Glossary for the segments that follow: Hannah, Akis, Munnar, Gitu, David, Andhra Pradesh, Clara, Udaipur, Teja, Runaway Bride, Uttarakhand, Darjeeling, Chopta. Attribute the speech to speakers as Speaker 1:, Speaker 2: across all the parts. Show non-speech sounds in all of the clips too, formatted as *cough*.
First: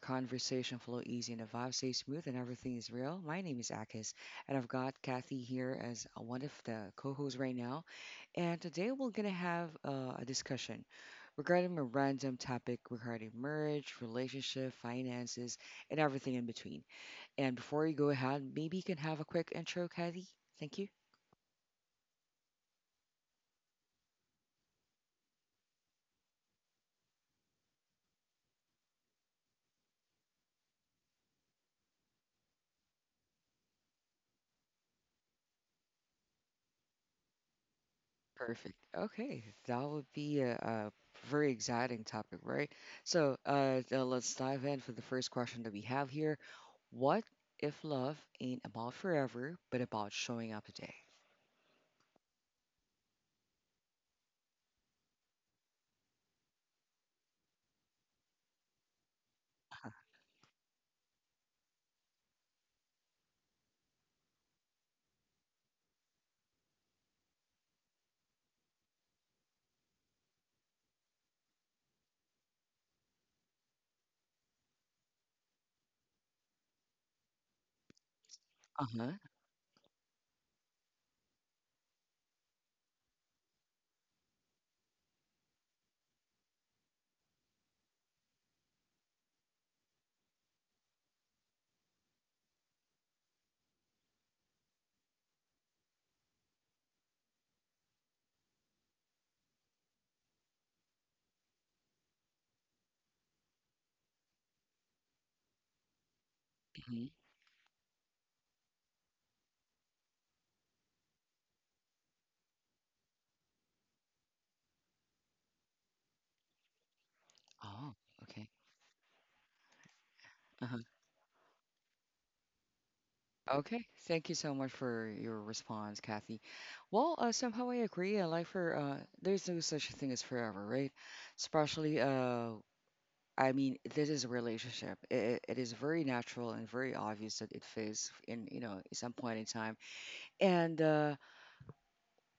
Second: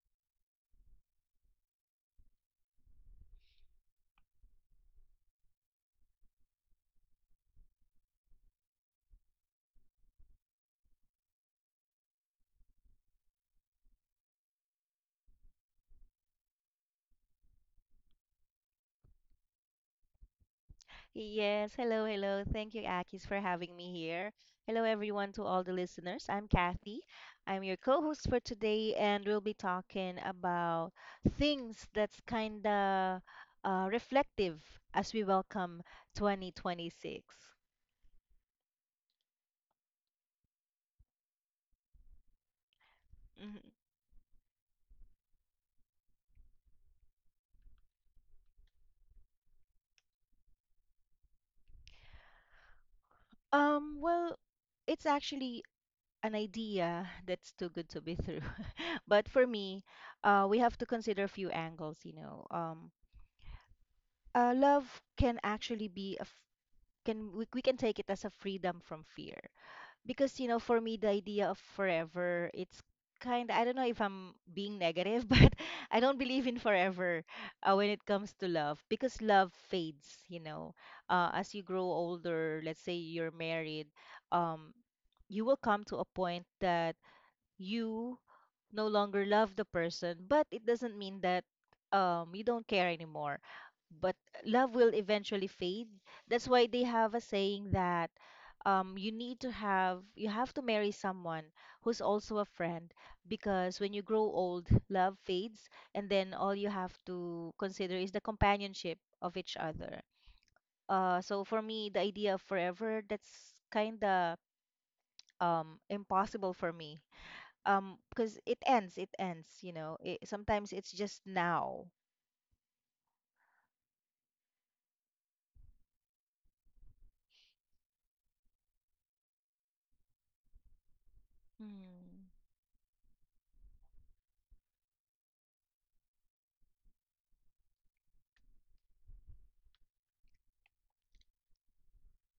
Speaker 1: conversation flow easy and the vibe stays smooth and everything is real. My name is Akis, and I've got Kathy here as one of the co-hosts right now. And today we're gonna have a discussion regarding a random topic regarding marriage, relationship, finances, and everything in between. And before you go ahead, maybe you can have a quick intro, Kathy. Thank you.
Speaker 2: Yes, hello, hello. Thank you, Akis, for having me here. Hello, everyone, to all the listeners. I'm Kathy. I'm your co host for today, and we'll be talking about things that's kind of reflective as we welcome 2026.
Speaker 1: Perfect. Okay, that would be a very exciting topic, right? So,
Speaker 2: Mhm.
Speaker 1: uh, uh, let's dive in for the first question that we have here. What if love ain't about forever, but about showing up today?
Speaker 2: Well, it's actually an idea that's too good to be true. *laughs* But for me, we have to consider a few angles. Love can actually be a can we can take it as a freedom from fear, because for me, the idea of forever, it's kind of, I don't know if I'm being negative, *laughs* but I don't believe in forever, when it comes to love
Speaker 1: Uh-huh.
Speaker 2: because love fades. As you grow older, let's say you're married, um, you will come to a point that you no longer love the person, but it doesn't mean that you don't care anymore, but love will eventually fade. That's why they have a saying that you have to marry someone who's also a friend, because when you grow old, love fades, and then all you have
Speaker 1: Hmm.
Speaker 2: to consider is the companionship of each other. So for me, the idea of forever, that's kind of impossible for me,
Speaker 1: Oh,
Speaker 2: because
Speaker 1: okay.
Speaker 2: it ends. It, sometimes
Speaker 1: Uh-huh.
Speaker 2: it's just now.
Speaker 1: Okay, thank you so much for your response, Kathy. Well, somehow I agree. Life for there's no such thing as forever, right? Especially
Speaker 2: Hmm.
Speaker 1: I mean, this is a relationship. It is very natural and very obvious that it fits in, you know, at some point in time. And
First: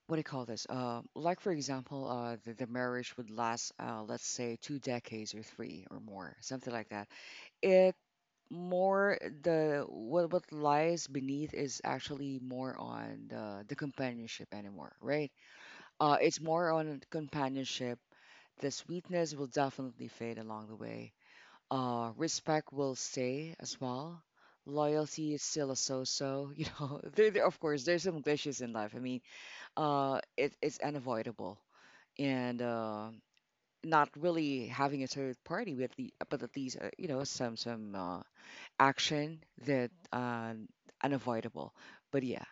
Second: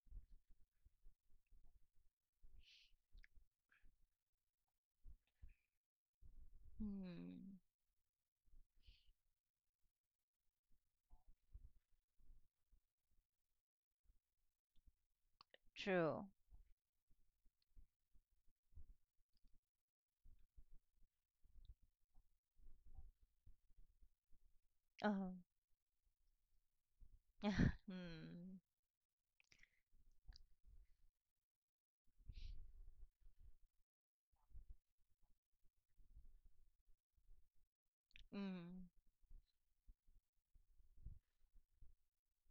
Speaker 1: what do you call this? Like, for example, the marriage would last, let's say, two decades or three or more, something like that.
Speaker 2: Hmm.
Speaker 1: It more the what lies beneath is actually more on the companionship anymore, right?
Speaker 2: True.
Speaker 1: It's more on companionship. The sweetness will definitely fade along the way, respect will stay as well.
Speaker 2: Uh-huh.
Speaker 1: Loyalty is still a so-so, *laughs* you know. Of
Speaker 2: *laughs*
Speaker 1: course, there's some
Speaker 2: Mm.
Speaker 1: glitches in life. I mean, it's unavoidable, and not really having a third party with the, but at least you know some
Speaker 2: Mm.
Speaker 1: action that unavoidable. But yeah,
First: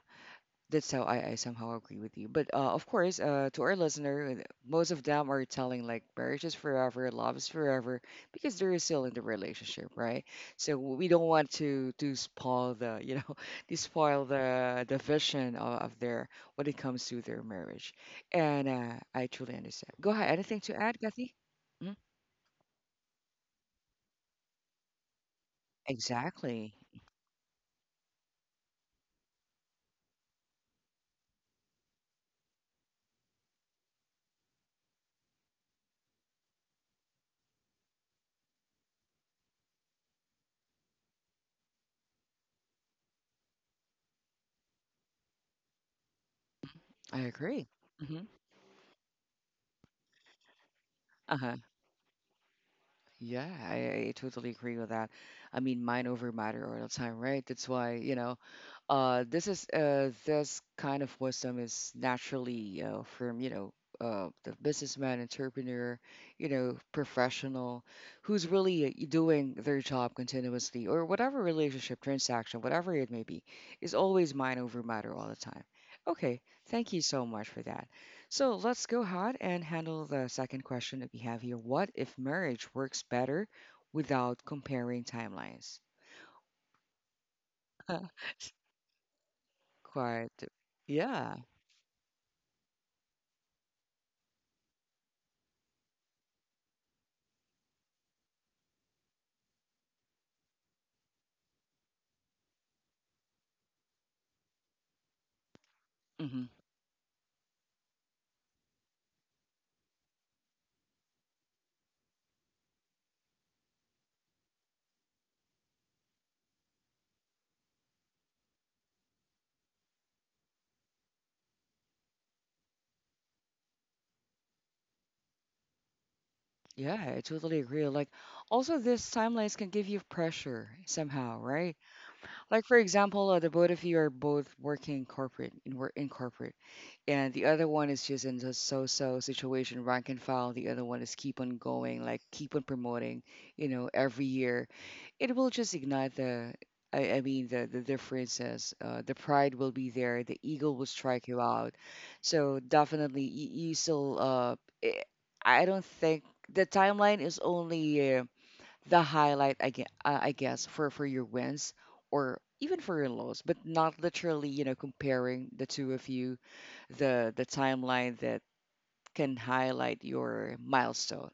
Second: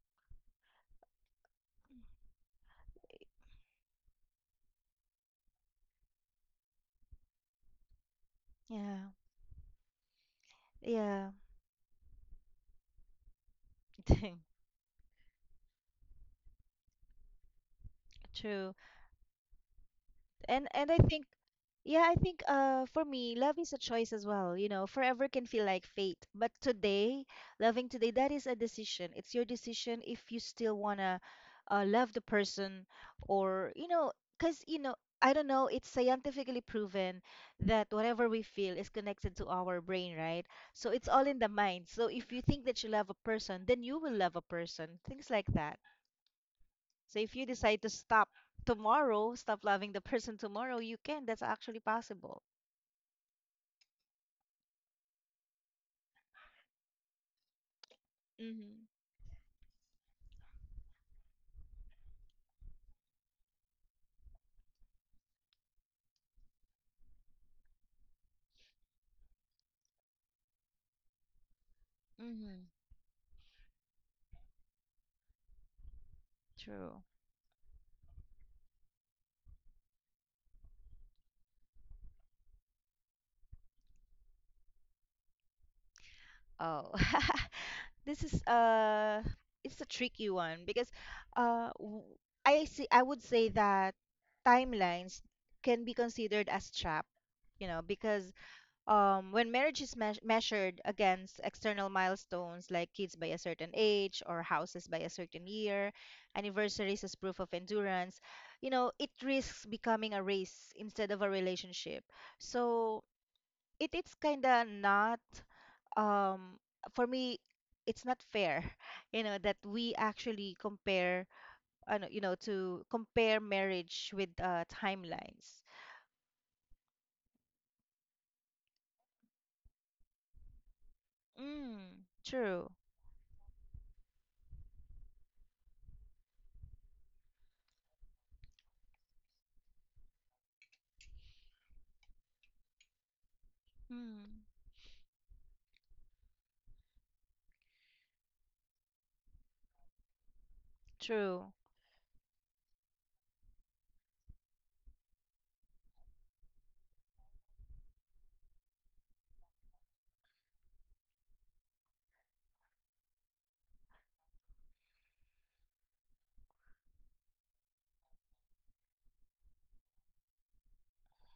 Speaker 1: that's how I somehow agree with you. But of course, to our listener, most of them are telling like marriage is forever, love is forever, because they're
Speaker 2: Yeah.
Speaker 1: still in the relationship, right? So we don't
Speaker 2: Yeah.
Speaker 1: want to spoil the, you know, *laughs* to spoil the vision of their, when it comes to their marriage.
Speaker 2: *laughs*
Speaker 1: And
Speaker 2: True.
Speaker 1: I truly understand. Go ahead. Anything
Speaker 2: and
Speaker 1: to
Speaker 2: and I
Speaker 1: add,
Speaker 2: think,
Speaker 1: Kathy? Mm.
Speaker 2: yeah, I think, for me, love is a choice as well. You know, forever can feel like fate, but
Speaker 1: Exactly.
Speaker 2: today, loving today, that is a decision. It's your decision if you still wanna love the person, or cause I don't know, it's scientifically proven that whatever we feel is connected to our brain, right? So it's all in the mind. So if you think that you love a person, then you will love a person. Things like that. So
Speaker 1: I
Speaker 2: if you
Speaker 1: agree.
Speaker 2: decide to
Speaker 1: Hmm.
Speaker 2: stop tomorrow, stop loving the person tomorrow, you can. That's
Speaker 1: Uh-huh.
Speaker 2: actually possible.
Speaker 1: Yeah, I totally agree with that. I mean, mind over matter all the time, right? That's why, you know,
Speaker 2: Mm-hmm.
Speaker 1: This kind of wisdom is naturally from, you know, the businessman, entrepreneur, you know, professional, who's really doing their job continuously, or whatever relationship transaction,
Speaker 2: Mm-hmm.
Speaker 1: whatever it may be, is always mind over matter all the time. Okay, thank you
Speaker 2: True.
Speaker 1: so much for that. So let's go ahead and handle the second question that we have here. What if marriage works better without comparing timelines? *laughs*
Speaker 2: Oh, *laughs* this is it's a tricky
Speaker 1: Quite,
Speaker 2: one because
Speaker 1: yeah.
Speaker 2: uh, w- I see. I would say that timelines can be considered as trap, because when marriage is measured against external milestones like kids by a certain age or houses by a certain year,
Speaker 1: Mhm.
Speaker 2: anniversaries as proof of endurance, it risks becoming a race instead of a relationship. So it's kind of not, um, for me, it's not fair, *laughs* that we actually compare, no, to compare marriage with timelines.
Speaker 1: Yeah, I totally agree. Like, also, this timelines can give you pressure somehow, right?
Speaker 2: Mm, true.
Speaker 1: Like for example, the both of you are both working in corporate in corporate, and the other one is just in a so-so situation, rank and file. The other one is keep on going, like keep on promoting. You know, every
Speaker 2: Mm,
Speaker 1: year, it will just ignite the. I mean the differences. The pride will be there. The ego will strike you
Speaker 2: true.
Speaker 1: out. So definitely, you still. Eh, I don't think the timeline is only. The highlight, I guess for your wins or even for your lows, but not literally, you know, comparing the two of you, the timeline that can highlight your milestone,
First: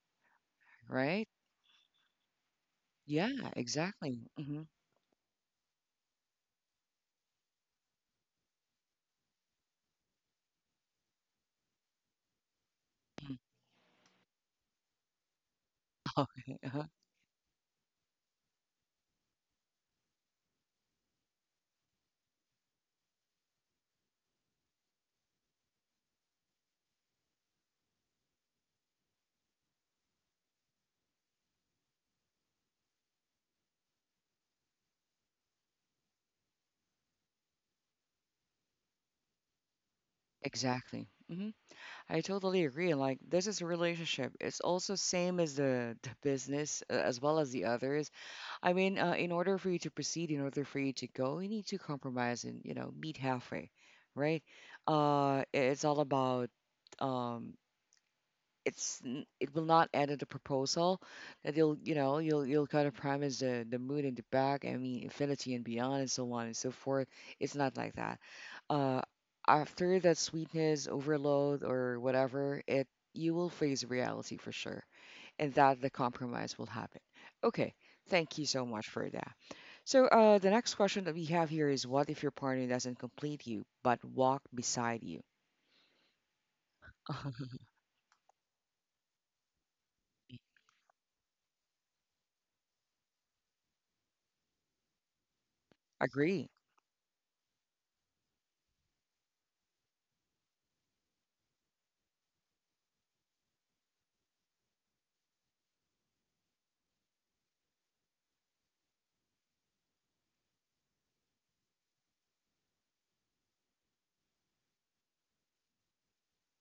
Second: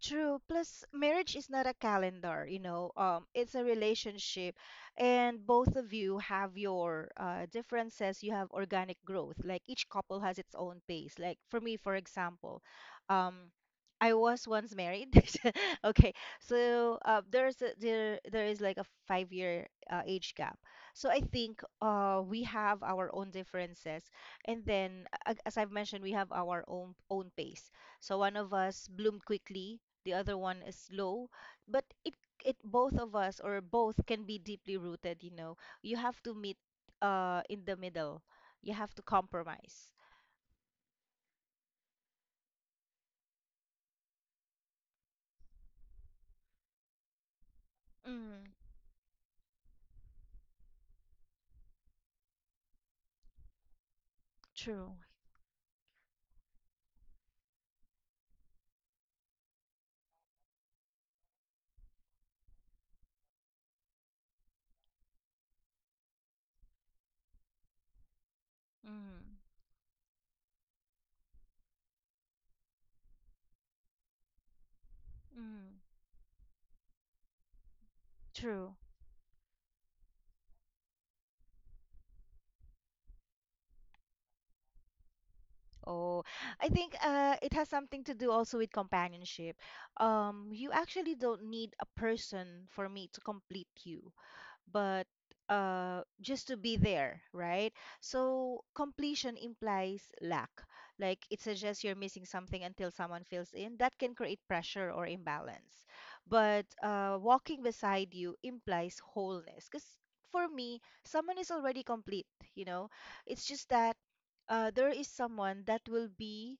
Speaker 2: True. Plus,
Speaker 1: right?
Speaker 2: marriage is not a calendar.
Speaker 1: Yeah,
Speaker 2: It's a
Speaker 1: exactly.
Speaker 2: relationship,
Speaker 1: Hmm.
Speaker 2: and both of you have your differences. You have organic growth. Like, each couple has its own pace. Like for me, for example, um,
Speaker 1: *laughs*
Speaker 2: I was once married. *laughs* Okay,
Speaker 1: Okay, uh-huh.
Speaker 2: so there is like a 5-year age gap. So I think we have our own differences, and then as I've mentioned, we have our own pace. So one of us bloomed quickly, the other one is low, but it both of us or both can be deeply rooted you know you Have to meet, in the middle, you have to compromise.
Speaker 1: Exactly. Hmm. I totally agree. Like this is a relationship. It's also same as the business as well as the others.
Speaker 2: Mm,
Speaker 1: I mean, in order for you to proceed, in order for you to go, you need to compromise and you know meet halfway, right?
Speaker 2: true.
Speaker 1: It's all about um, it will not end at a proposal that you'll, you know, you'll kind of promise the moon and the back, I mean infinity and beyond and so on and so forth. It's not like that. uh
Speaker 2: Mm,
Speaker 1: after that sweetness overload or whatever it, you will face reality for sure, and
Speaker 2: mm,
Speaker 1: that the compromise will happen. Okay, thank you so
Speaker 2: true.
Speaker 1: much for that. So the next question that we have here is what if your partner doesn't complete you but walk beside you?
Speaker 2: Oh, I think
Speaker 1: *laughs*
Speaker 2: it has something to do also with companionship. You actually don't need a person for me to complete you, but just
Speaker 1: Agree.
Speaker 2: to be there, right? So completion implies lack. Like, it suggests you're missing something until someone fills in. That can create pressure or imbalance. But walking beside you implies wholeness. Because for me, someone is already complete, you know? It's just that there is someone that will be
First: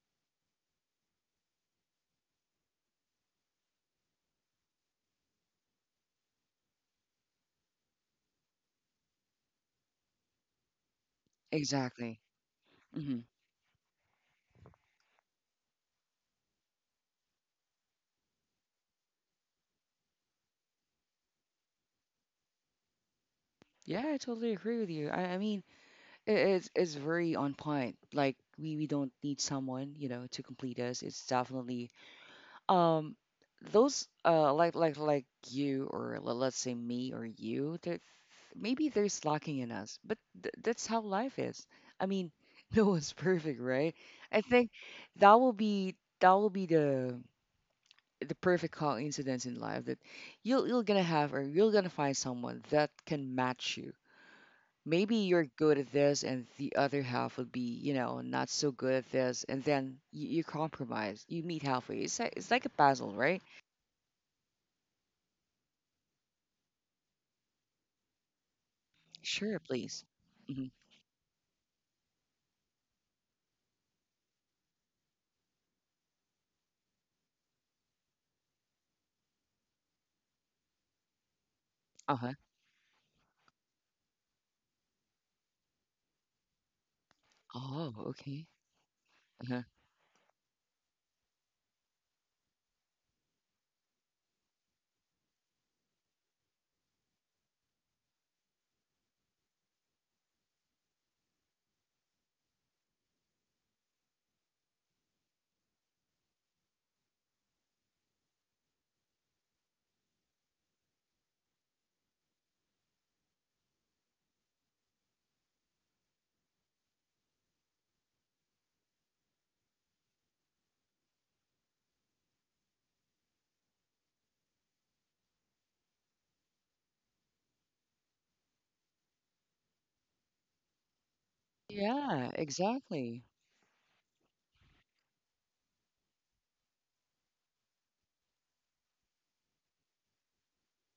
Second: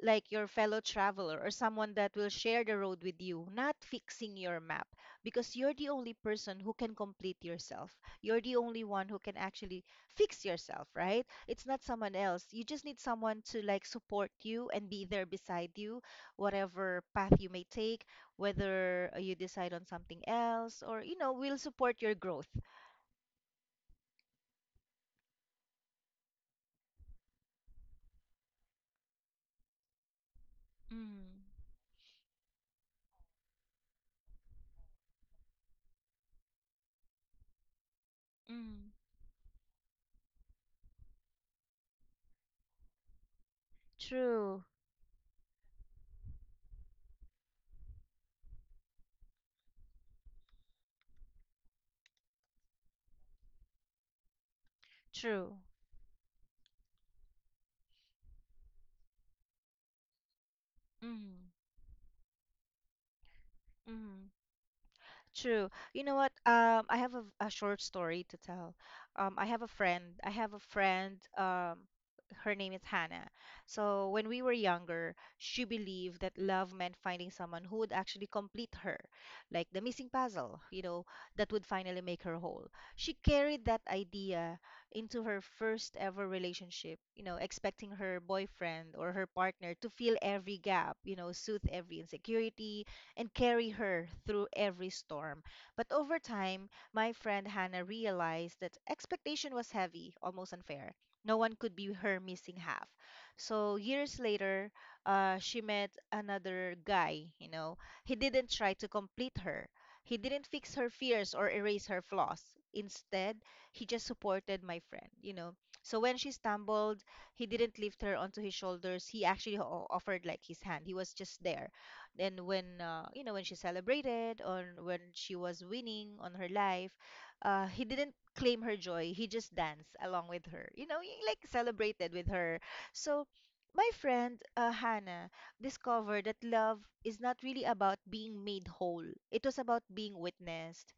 Speaker 2: like your fellow traveler, or someone that will share the road with you, not fixing your map, because you're the only person who can complete yourself. You're the only one who can actually fix yourself, right? It's not someone
Speaker 1: Exactly.
Speaker 2: else. You just need
Speaker 1: Mhm.
Speaker 2: someone to like support you and be there beside you, whatever path you may take, whether you decide on something else, or, will support your growth.
Speaker 1: Yeah, I totally agree with you. I mean, it's very on point. Like we don't need someone, you know, to complete us. It's
Speaker 2: Mm,
Speaker 1: definitely um those like you or let's say me or you. There maybe
Speaker 2: mm,
Speaker 1: there's lacking in us, but th that's how life is. I mean, *laughs* no one's perfect, right? I
Speaker 2: true,
Speaker 1: think that will be the perfect coincidence in life that you're gonna have or you're gonna find someone that can match you. Maybe you're
Speaker 2: true.
Speaker 1: good at this and the other half would be, you know, not so good at this, and then you compromise, you
Speaker 2: Mm,
Speaker 1: meet halfway. It's like, it's like a puzzle, right?
Speaker 2: mm. True. You know what? I have a short story to tell. I
Speaker 1: Sure,
Speaker 2: have a
Speaker 1: please.
Speaker 2: friend. I have a
Speaker 1: Hmm.
Speaker 2: friend. Her name is Hannah. So when we were younger, she believed that love meant finding someone who would actually complete her, like the missing puzzle, that would finally make
Speaker 1: Uh-huh.
Speaker 2: her whole. She carried that idea into her first ever relationship,
Speaker 1: Oh,
Speaker 2: expecting her
Speaker 1: okay.
Speaker 2: boyfriend or her
Speaker 1: Uh-huh.
Speaker 2: partner to fill every gap, soothe every insecurity, and carry her through every storm. But over time, my friend Hannah realized that expectation was heavy, almost unfair. No one could be her missing half. So years later, she met another guy. He didn't try to complete her. He didn't fix her fears or erase her flaws. Instead, he just supported my friend. So when she stumbled, he didn't lift her onto his shoulders. He actually offered like his hand. He was just there, and when you know when she celebrated, or when she was winning on her life, he didn't claim her joy. He just danced along with her. He like, celebrated with
Speaker 1: Yeah,
Speaker 2: her. So
Speaker 1: exactly.
Speaker 2: my friend, Hannah, discovered that love is not really about being made whole. It was about being witnessed,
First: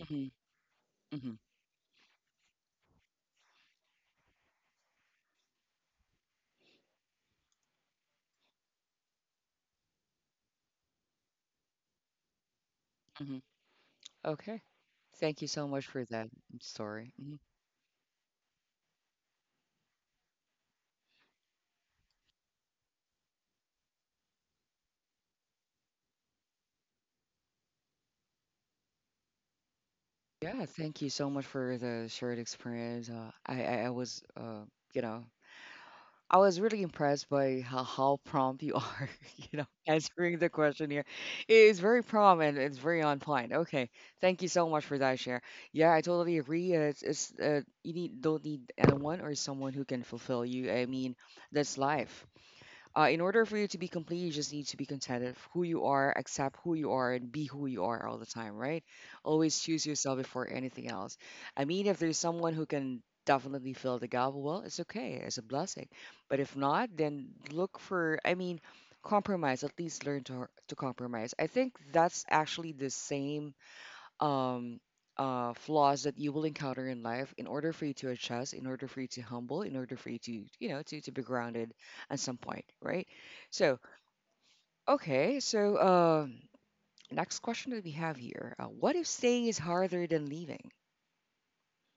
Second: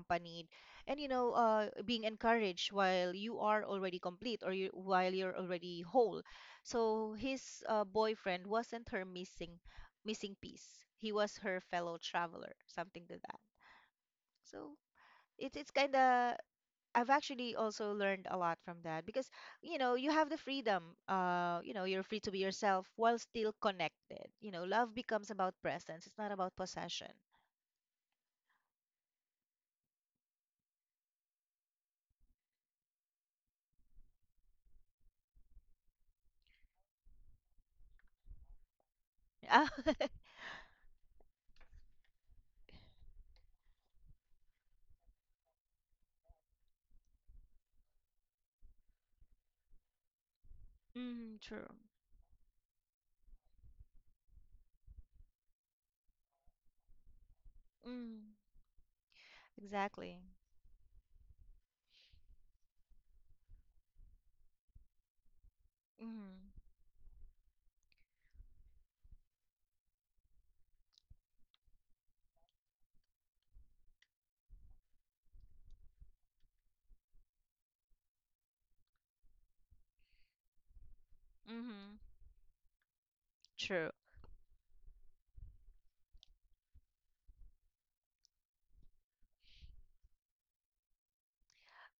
Speaker 1: Hmm.
Speaker 2: and you know
Speaker 1: Hmm.
Speaker 2: uh, being encouraged while you are already complete, while you're already whole. So his boyfriend wasn't her missing piece. He was her fellow traveler, something to
Speaker 1: Hmm.
Speaker 2: that.
Speaker 1: Okay,
Speaker 2: So
Speaker 1: thank you so
Speaker 2: it's
Speaker 1: much
Speaker 2: kind
Speaker 1: for that
Speaker 2: of I've
Speaker 1: story. Hmm.
Speaker 2: actually also learned a lot from that, because you have the freedom. You know you're free to be yourself while still connected. You know, love becomes about presence. It's not about possession.
Speaker 1: Yeah, thank you so much for the shared experience. I was you know, I was really impressed by how prompt you are, *laughs* you know,
Speaker 2: Ah, *laughs*
Speaker 1: answering the question here. It is very prompt and it's very on point. Okay, thank you so much for that share. Yeah, I totally agree. It's you need don't need anyone or someone who can fulfill you. I mean,
Speaker 2: mm, true.
Speaker 1: that's life. In order for you to be complete, you just need to be contented of who you are, accept who you are, and be who you are all the
Speaker 2: Mm,
Speaker 1: time, right? Always choose yourself
Speaker 2: exactly.
Speaker 1: before anything else. I mean, if there's someone who can definitely fill the gap, well, it's okay. It's a blessing.
Speaker 2: Mm,
Speaker 1: But if not, then look for, I mean, compromise. At least learn to compromise. I think that's actually the same um, flaws that you will encounter in life in order for you to adjust, in order for you to humble, in order for you to, you know, to be grounded
Speaker 2: mm-hmm.
Speaker 1: at some point, right? So,
Speaker 2: True.
Speaker 1: okay, so next question that we have here, what if staying is harder than leaving?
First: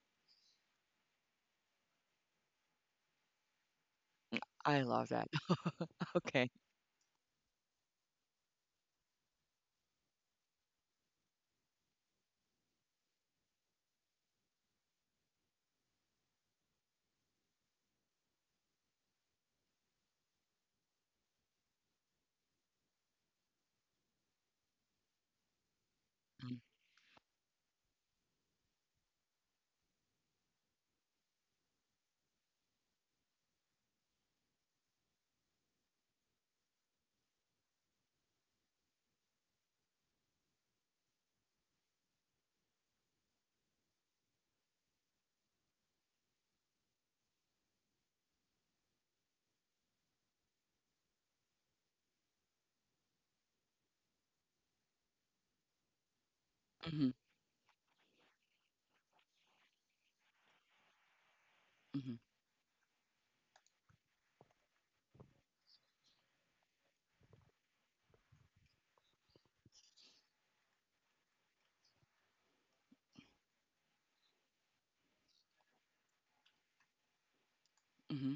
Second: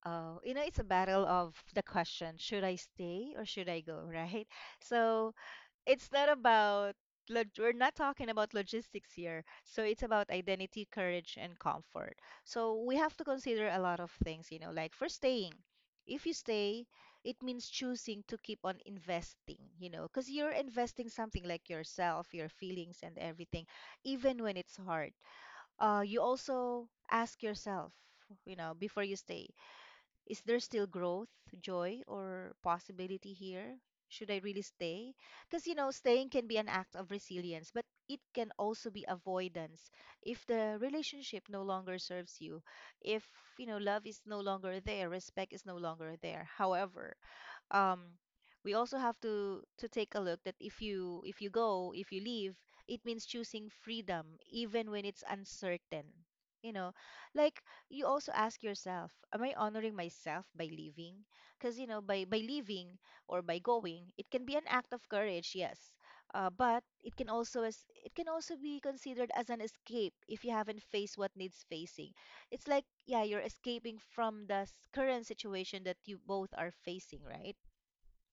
Speaker 2: Oh, it's a battle of the question: should I stay or should I go? *laughs* Right?
Speaker 1: I love that.
Speaker 2: So it's
Speaker 1: *laughs*
Speaker 2: not
Speaker 1: Okay.
Speaker 2: about we're not talking about logistics here, so it's about identity, courage, and comfort. So we have to consider a lot of things, like, for staying, if you stay, it means choosing to keep on investing, because you're investing something like yourself, your feelings, and everything, even when it's hard. You also ask yourself before you stay, is there still growth, joy, or possibility here? Should I really stay? Because, staying can be an act of resilience, but it can also be avoidance. If the relationship no longer serves you, if, love is no longer there, respect is no longer there. However, um we also have to take a look that if you leave, it means choosing freedom even when it's uncertain. You know,
Speaker 1: Mm-hmm.
Speaker 2: like, you also ask yourself, am I honoring myself by leaving? Because
Speaker 1: Mm-hmm.
Speaker 2: by leaving or by going, it can be an act of courage, yes, but it can also be considered as an escape if you haven't faced what needs facing. It's like, yeah, you're escaping from the current situation that you both are facing, right?
Speaker 1: Mm-hmm.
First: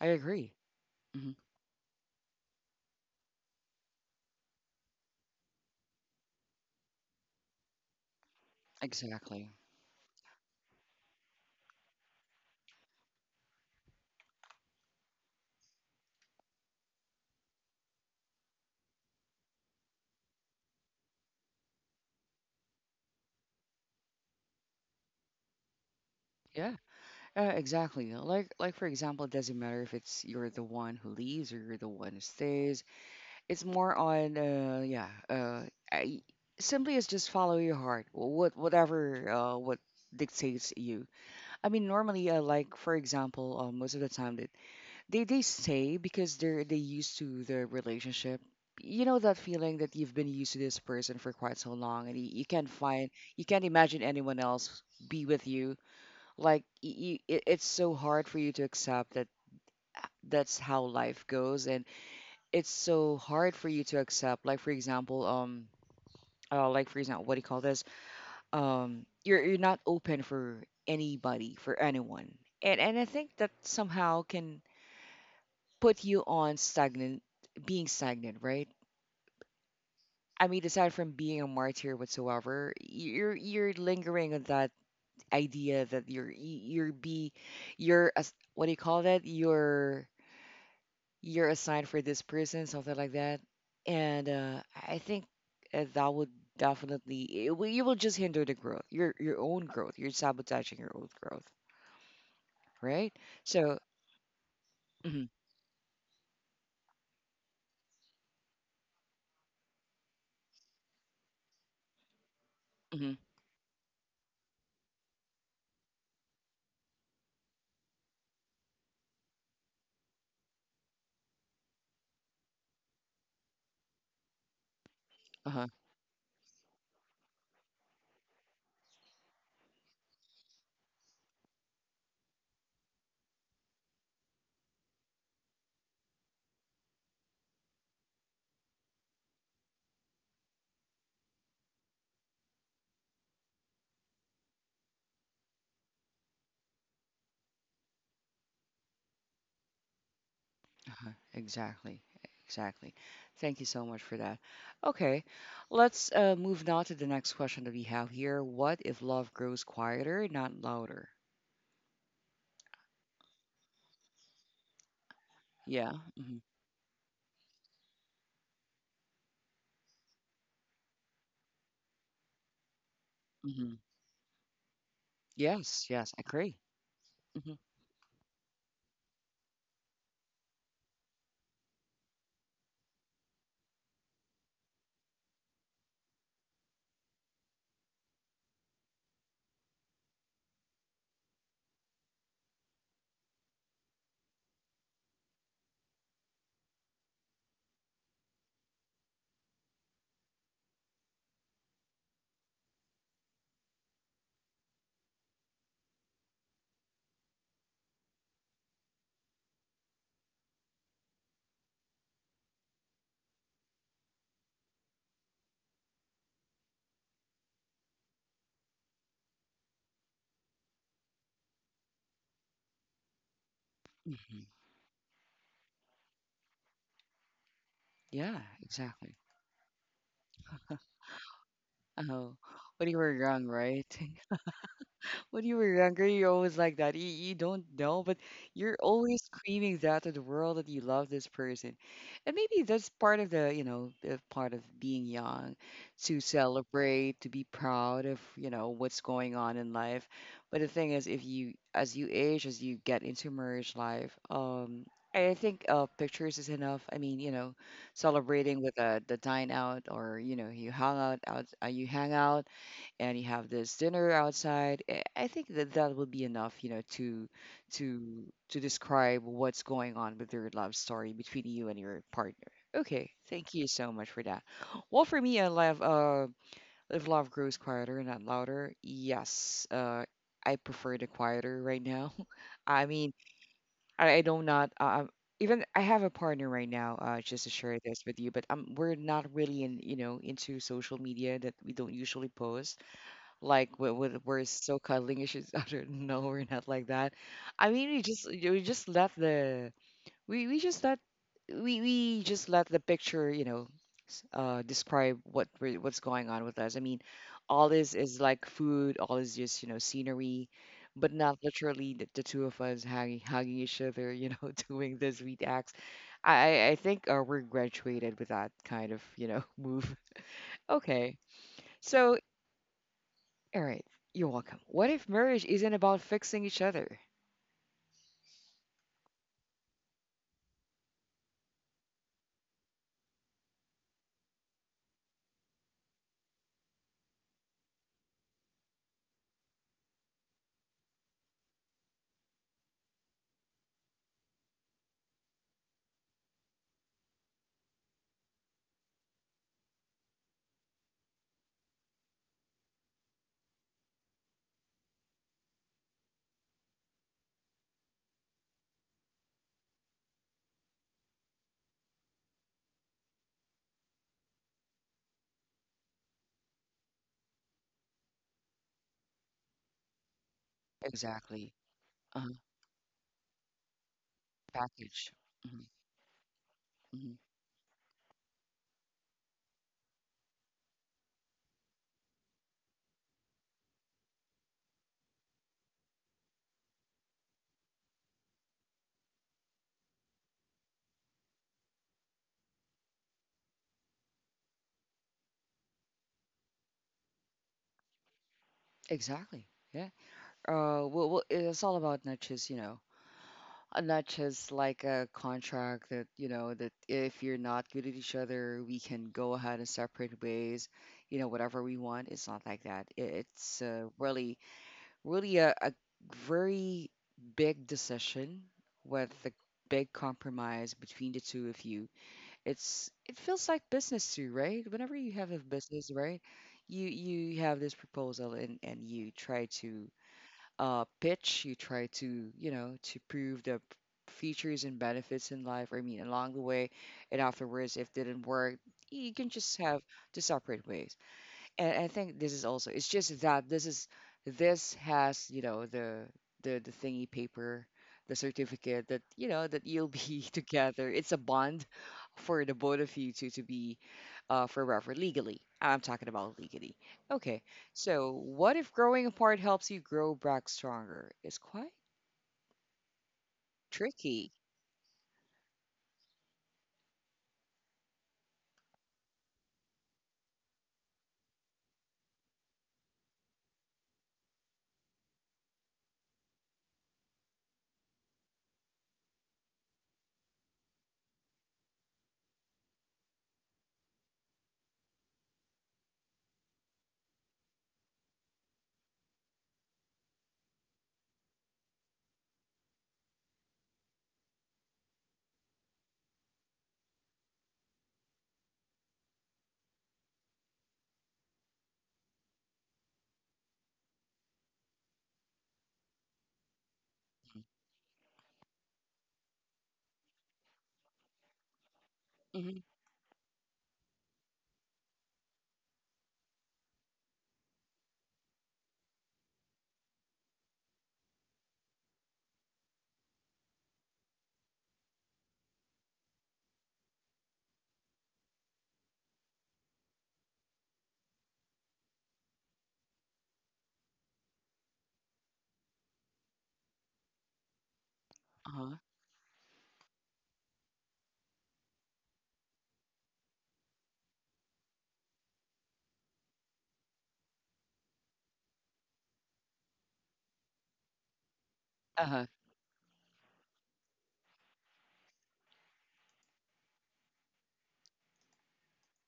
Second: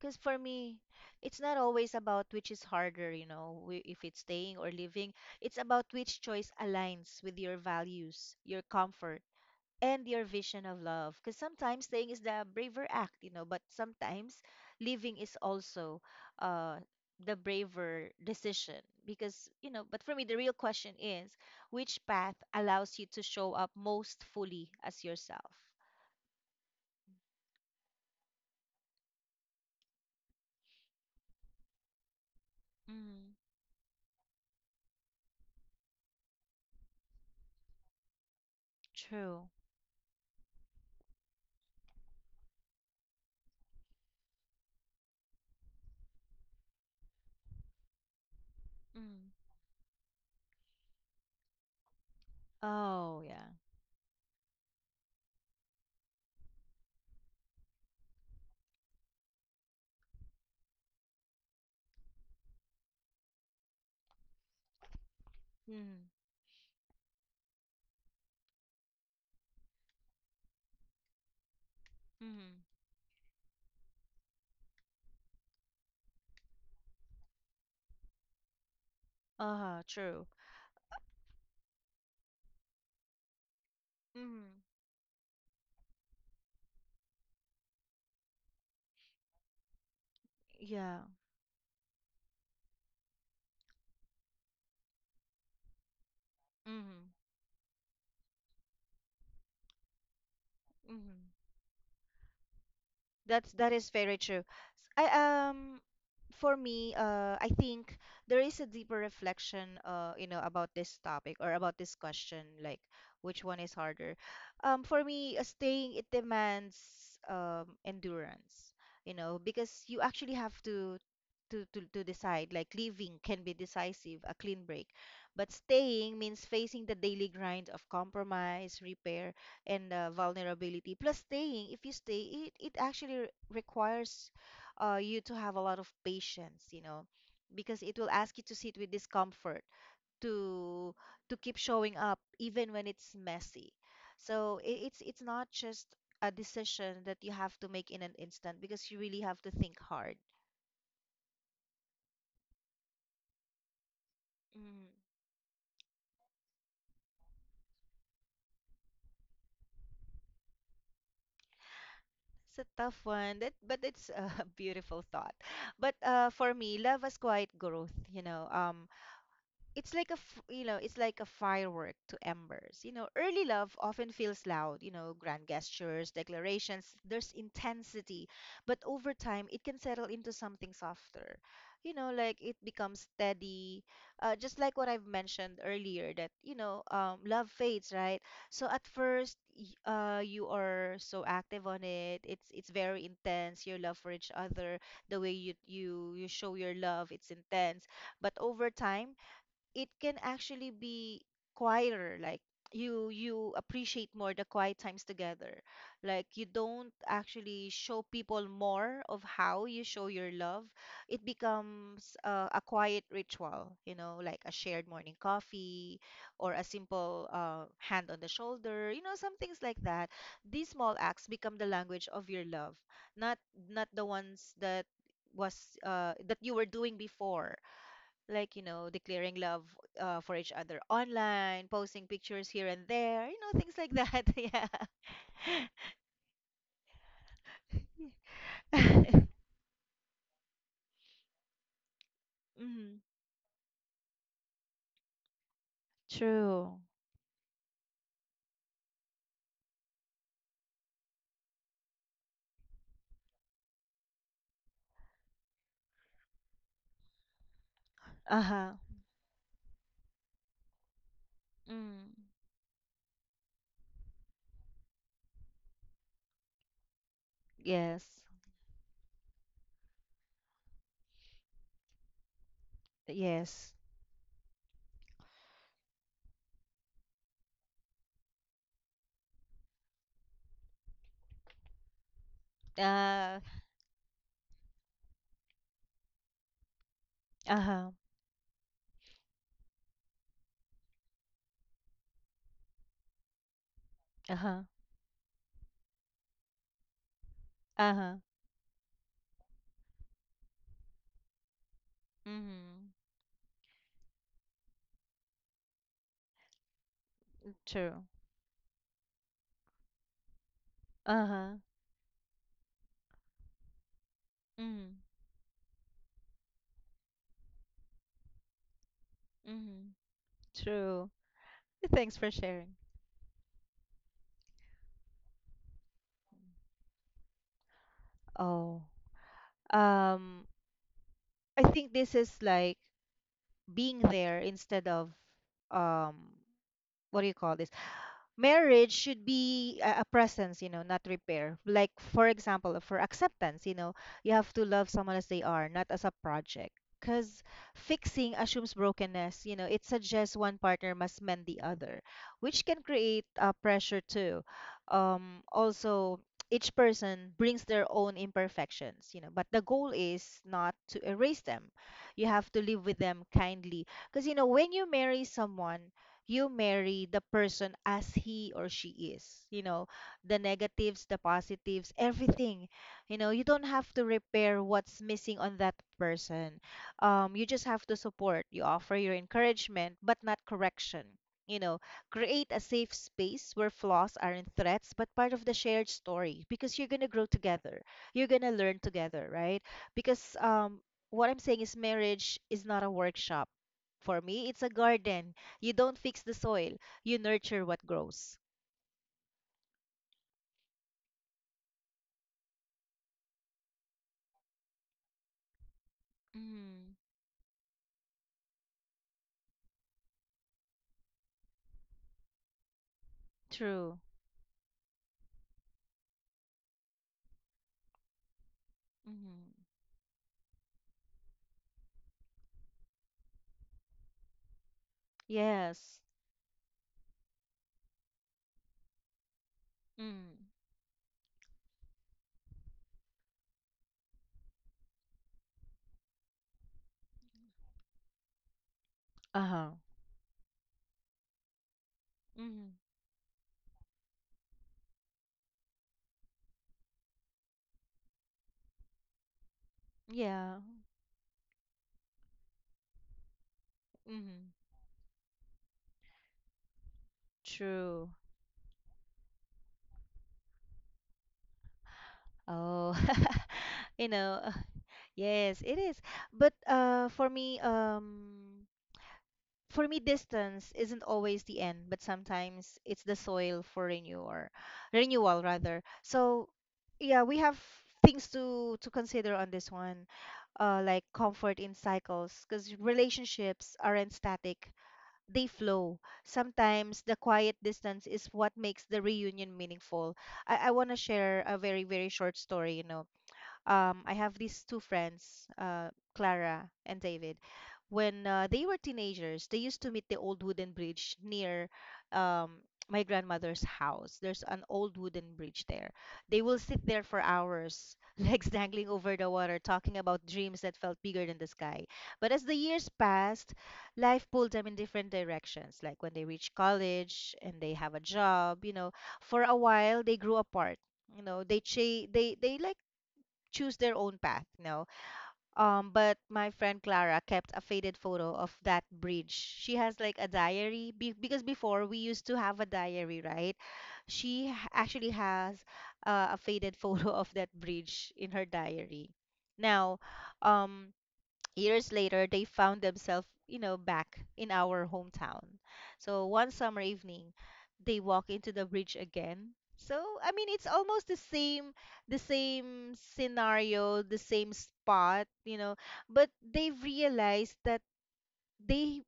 Speaker 1: I
Speaker 2: for
Speaker 1: agree.
Speaker 2: me,
Speaker 1: Hmm.
Speaker 2: it's not always about which is harder, if it's staying or living. It's about which choice aligns with your values, your comfort,
Speaker 1: Exactly.
Speaker 2: and your vision of love. Because sometimes staying is the braver act, but sometimes living is also uh, the braver decision. Because, but for me, the real question is, which path allows you to show up most fully as yourself?
Speaker 1: Yeah. Exactly. Like for example, it doesn't matter if it's you're the one who leaves or you're the one who stays.
Speaker 2: Mm,
Speaker 1: It's more on I, simply is just follow your heart, what, whatever
Speaker 2: true.
Speaker 1: what dictates you. I mean normally, like for example, most of the time that they stay because they used to the relationship. You know
Speaker 2: Mm.
Speaker 1: that feeling that you've been used to this person for quite so long and you can't find,
Speaker 2: Oh,
Speaker 1: you can't imagine anyone else be with you. Like y you, it's so hard for you to accept that that's how life goes, and it's so hard for you to accept, like for example,
Speaker 2: yeah.
Speaker 1: like for example, what do you call this, you're not open for anybody for anyone.
Speaker 2: Mhm.
Speaker 1: And I think that somehow can put you on stagnant, being stagnant, right?
Speaker 2: Uh-huh, true.
Speaker 1: I mean, aside from being a martyr whatsoever, you're lingering on
Speaker 2: Mhm.
Speaker 1: that idea that you're be, you're, as what do you call that, you're
Speaker 2: Yeah.
Speaker 1: you're assigned for this person, something like that. And I think that would
Speaker 2: Mhm.
Speaker 1: definitely, it will, you will just hinder the growth, your own growth. You're sabotaging your own
Speaker 2: Mhm.
Speaker 1: growth, right?
Speaker 2: That's that
Speaker 1: So,
Speaker 2: is very true. S- I
Speaker 1: mhm,
Speaker 2: For me, I think there is a deeper reflection, about this topic, or about this question, like,
Speaker 1: mhm,
Speaker 2: which one is harder. For me, staying, it demands endurance, because you actually have to to decide. Like, leaving can be decisive, a clean break, but
Speaker 1: uh-huh,
Speaker 2: staying means facing the daily grind of compromise, repair, and vulnerability. Plus, staying, if you stay, it actually requires you to have a lot of patience, because it will ask you to sit with discomfort, to to keep showing up even when it's messy. So it's not just a decision that you have to make in an instant, because you really have to think hard.
Speaker 1: exactly, exactly. Thank you so much for that.
Speaker 2: Mm.
Speaker 1: Okay, let's move now to the next question that we have here. What if love grows quieter, not louder?
Speaker 2: It's a tough one, that, but it's a *laughs* beautiful thought.
Speaker 1: Yeah.
Speaker 2: But
Speaker 1: Hmm.
Speaker 2: for me, love as quiet growth. It's like a firework to embers. Early love
Speaker 1: Hmm.
Speaker 2: often feels loud, grand
Speaker 1: Yes.
Speaker 2: gestures,
Speaker 1: Yes, I agree.
Speaker 2: declarations, there's
Speaker 1: Hmm.
Speaker 2: intensity, but over time it can settle into something softer, like it becomes steady. Just like what I've mentioned earlier, that love fades, right? So at first, you are so active on it, it's very intense, your love for each other. The way you show your love, it's intense. But over time, it can actually be quieter. Like, you appreciate more the quiet times together. Like, you don't actually show people more of how you show your love. It becomes a quiet ritual, like a shared morning coffee or a simple hand on the shoulder, some things like that. These small acts become the language of your love. Not, not the
Speaker 1: Hmm.
Speaker 2: ones that was that you were doing before.
Speaker 1: Yeah,
Speaker 2: Like,
Speaker 1: exactly.
Speaker 2: declaring love for each other online, posting
Speaker 1: Oh,
Speaker 2: pictures here and
Speaker 1: when you were
Speaker 2: there,
Speaker 1: young,
Speaker 2: things
Speaker 1: right?
Speaker 2: like that. *laughs* Yeah.
Speaker 1: *laughs* When you were younger, you're always like that. You don't know, but you're always
Speaker 2: *laughs*
Speaker 1: screaming that to the world that you love this person. And maybe that's
Speaker 2: Mm,
Speaker 1: part of the, you know, the part of being young, to
Speaker 2: true.
Speaker 1: celebrate, to be proud of, you know, what's going on in life. But the thing is, if you, as you age, as you get into marriage life, I think pictures is enough. I mean, you know, celebrating with
Speaker 2: Uh-huh.
Speaker 1: the dine out or, you know, you
Speaker 2: Mm,
Speaker 1: hang out and you have this dinner outside. I think that that would be enough, you know, to
Speaker 2: yes,
Speaker 1: to describe what's going on with your love story between you and your partner. Okay, thank you
Speaker 2: yes.
Speaker 1: so much for that. Well, for me, I love if love grows quieter, not louder. Yes, I prefer the quieter right now. *laughs* I mean,
Speaker 2: Uh.
Speaker 1: I don't not even I have a partner right now. Just to share
Speaker 2: Uh-huh.
Speaker 1: this with you, but we're not really in, you know, into social media, that we don't usually post like we're
Speaker 2: Uh-huh.
Speaker 1: so cuddling issues, *laughs* other no, we're *laughs* not like that. I mean, we
Speaker 2: Uh-huh.
Speaker 1: just we just let the we, we just let we just let the
Speaker 2: Mm-hmm.
Speaker 1: picture, you know, describe what's going on with us. I mean, all is
Speaker 2: True.
Speaker 1: like food, all is just, you know, scenery, but not
Speaker 2: Uh-huh.
Speaker 1: literally the two of us hugging each other, you know, *laughs* doing
Speaker 2: Mm-hmm.
Speaker 1: the sweet acts. I i I think we're graduated with that kind of, you know, *laughs*
Speaker 2: Mm-hmm.
Speaker 1: move.
Speaker 2: True.
Speaker 1: Okay,
Speaker 2: Thanks
Speaker 1: so
Speaker 2: for sharing.
Speaker 1: all right, you're welcome. What if marriage isn't about fixing each other?
Speaker 2: Oh. Um, I think this is like being there instead of, um, what do you call this? Marriage should be a presence, you know, not repair. Like for example, for acceptance, you know, you have to love someone as they are, not as a project. Because fixing assumes brokenness, you know, it suggests one partner must mend the other, which can create pressure too. Also, each person brings their own imperfections, you know, but the goal is not to erase them. You have to live with them kindly. Because, you know, when you marry someone, you marry the person as he or she is. You know, the negatives, the
Speaker 1: Exactly.
Speaker 2: positives,
Speaker 1: Uh-huh.
Speaker 2: everything. You know, you don't have to repair what's
Speaker 1: Package.
Speaker 2: missing on
Speaker 1: Hmm.
Speaker 2: that person.
Speaker 1: Hmm.
Speaker 2: You just have to support. You offer your encouragement, but not correction. You know, create a safe space where flaws aren't threats, but part of the shared story because you're going to grow together. You're going to learn together, right? Because, what I'm saying is marriage is not a workshop. For me, it's a garden. You don't fix the soil, you nurture what grows.
Speaker 1: Exactly. Yeah. Well, it's all about not just, you know, not just like a contract that, you know, that
Speaker 2: Mm.
Speaker 1: if you're not good at each other, we can go ahead and separate ways, you know, whatever we want. It's not like that. It's
Speaker 2: True.
Speaker 1: really, really a very big decision with a
Speaker 2: Mm.
Speaker 1: big compromise between the two of you. It's it feels like business too, right? Whenever you have a business,
Speaker 2: Yes.
Speaker 1: right, you have this proposal, and you try to
Speaker 2: Mm.
Speaker 1: pitch, you try to, you know, to prove the features and benefits in life. I mean, along the way, and afterwards, if didn't work, you can just
Speaker 2: Uh-huh.
Speaker 1: have to separate ways. And I think this is also,
Speaker 2: Mm.
Speaker 1: it's just that this is, this has, you know, the the thingy paper, the certificate that, you know, that you'll be *laughs*
Speaker 2: Yeah.
Speaker 1: together. It's a bond for the both of you two to be
Speaker 2: Mm.
Speaker 1: forever legally. I'm talking about legally. Okay,
Speaker 2: True.
Speaker 1: so what if growing apart helps you grow back stronger? It's quite
Speaker 2: Oh, *laughs* you
Speaker 1: tricky.
Speaker 2: know, *laughs* yes, it is. But for me, distance isn't always the end, but sometimes it's the soil for renewal, renewal rather. So, yeah, we have things to consider on this one, like comfort in cycles, because relationships aren't static; they flow. Sometimes the quiet distance is what makes the reunion meaningful. I want to share a very very short story. You know, I have these two friends, Clara and David. When they were teenagers, they used to meet the old wooden bridge near, um, my grandmother's house. There's an old wooden bridge there. They will sit there for hours, *laughs* legs dangling over the water, talking about dreams that felt bigger than the sky. But as the
Speaker 1: Hmm.
Speaker 2: years passed, life pulled them in different directions. Like when they reach college and they have a job, you know, for a while they grew apart. You know, they like choose their own path, you know. But my friend Clara kept a faded photo of that bridge. She has like a diary because before we used to have a diary, right? She actually has a faded *laughs* photo of that bridge in her
Speaker 1: Uh-huh.
Speaker 2: diary. Now, um, years later they found themselves, you know, back in our hometown. So one summer evening they walk into the bridge again. So I mean, it's almost the same, the
Speaker 1: Uh-huh.
Speaker 2: same scenario, the same spot, you know. But they have realized that they,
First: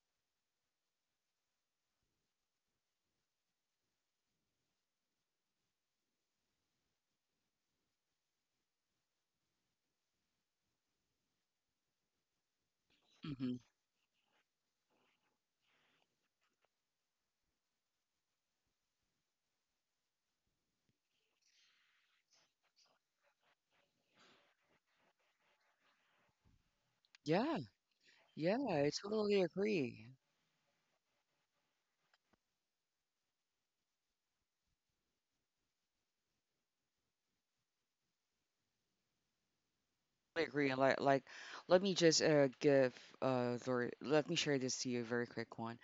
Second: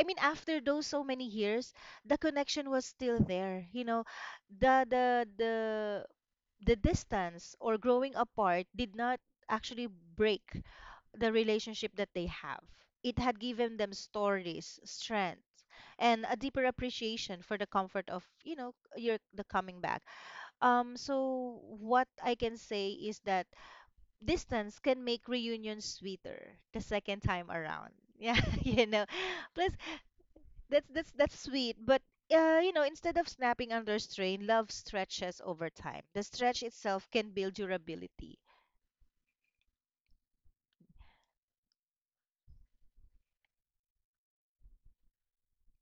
Speaker 2: I mean, after those so many years, the connection was still there, you know. The the distance or growing apart did not actually break the relationship that they have. It had
Speaker 1: Hmm.
Speaker 2: given them stories, strength, and a deeper appreciation for the comfort of, you know, your the coming back. So what I can say is that distance can make reunion sweeter the second time
Speaker 1: Yeah.
Speaker 2: around. *laughs* Yeah,
Speaker 1: Yeah,
Speaker 2: you
Speaker 1: I
Speaker 2: know.
Speaker 1: totally
Speaker 2: Plus,
Speaker 1: agree.
Speaker 2: that's sweet, but you know, instead of snapping under strain, love stretches over time. The stretch itself can build durability.
Speaker 1: Totally agree. Like, let me just give Lori, let me share this to you, a very quick one.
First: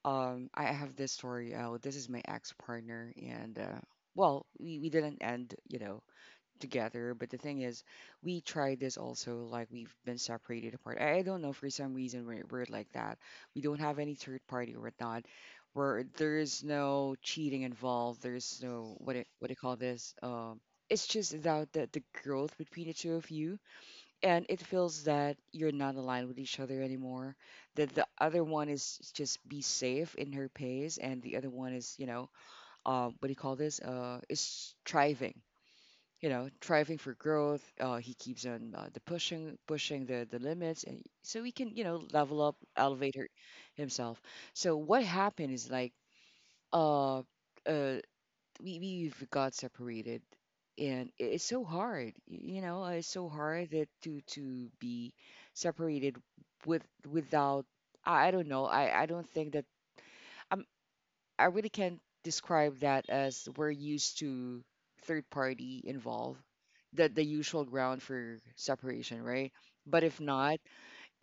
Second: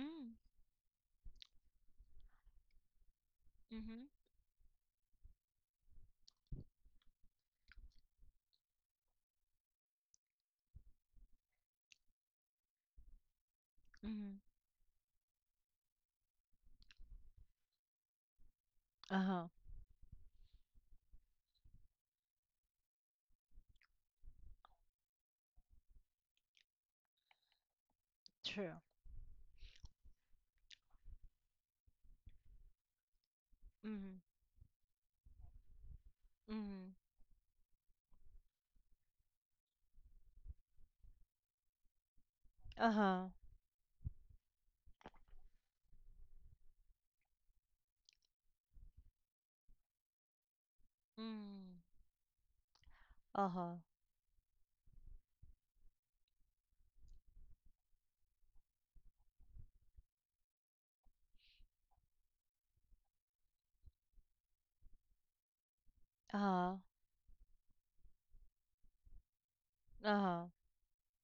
Speaker 2: Mm,
Speaker 1: I have this story. This is my ex partner, and
Speaker 2: mm-hmm,
Speaker 1: well, we didn't end, you know, together. But the thing is, we tried this also. Like, we've been separated apart. I don't know, for some reason we're like that. We don't have any
Speaker 2: mm-hmm.
Speaker 1: third party or whatnot. Where there is no cheating involved. There's no what it,
Speaker 2: Uh-huh.
Speaker 1: what do you call this? It's just about the growth between the two of you, and it feels that you're not aligned with each other anymore, that the other one
Speaker 2: True.
Speaker 1: is just be safe in her pace, and the other one is, you know, what do you call this, is striving, you know,
Speaker 2: Mm.
Speaker 1: striving for growth. He keeps on the pushing the limits, and so he can, you know, level up, elevate
Speaker 2: Uh-huh.
Speaker 1: her, himself. So what happened is like, uh, uh, we've got separated, and it's so
Speaker 2: Mm.
Speaker 1: hard, you know, it's so hard
Speaker 2: Uh-huh.
Speaker 1: that to be separated with without. I don't know, I don't think that i'm I really can't describe that as we're used to, third party involved,
Speaker 2: Uh-huh.
Speaker 1: the usual ground for separation, right? But if
Speaker 2: Uh-huh.
Speaker 1: not,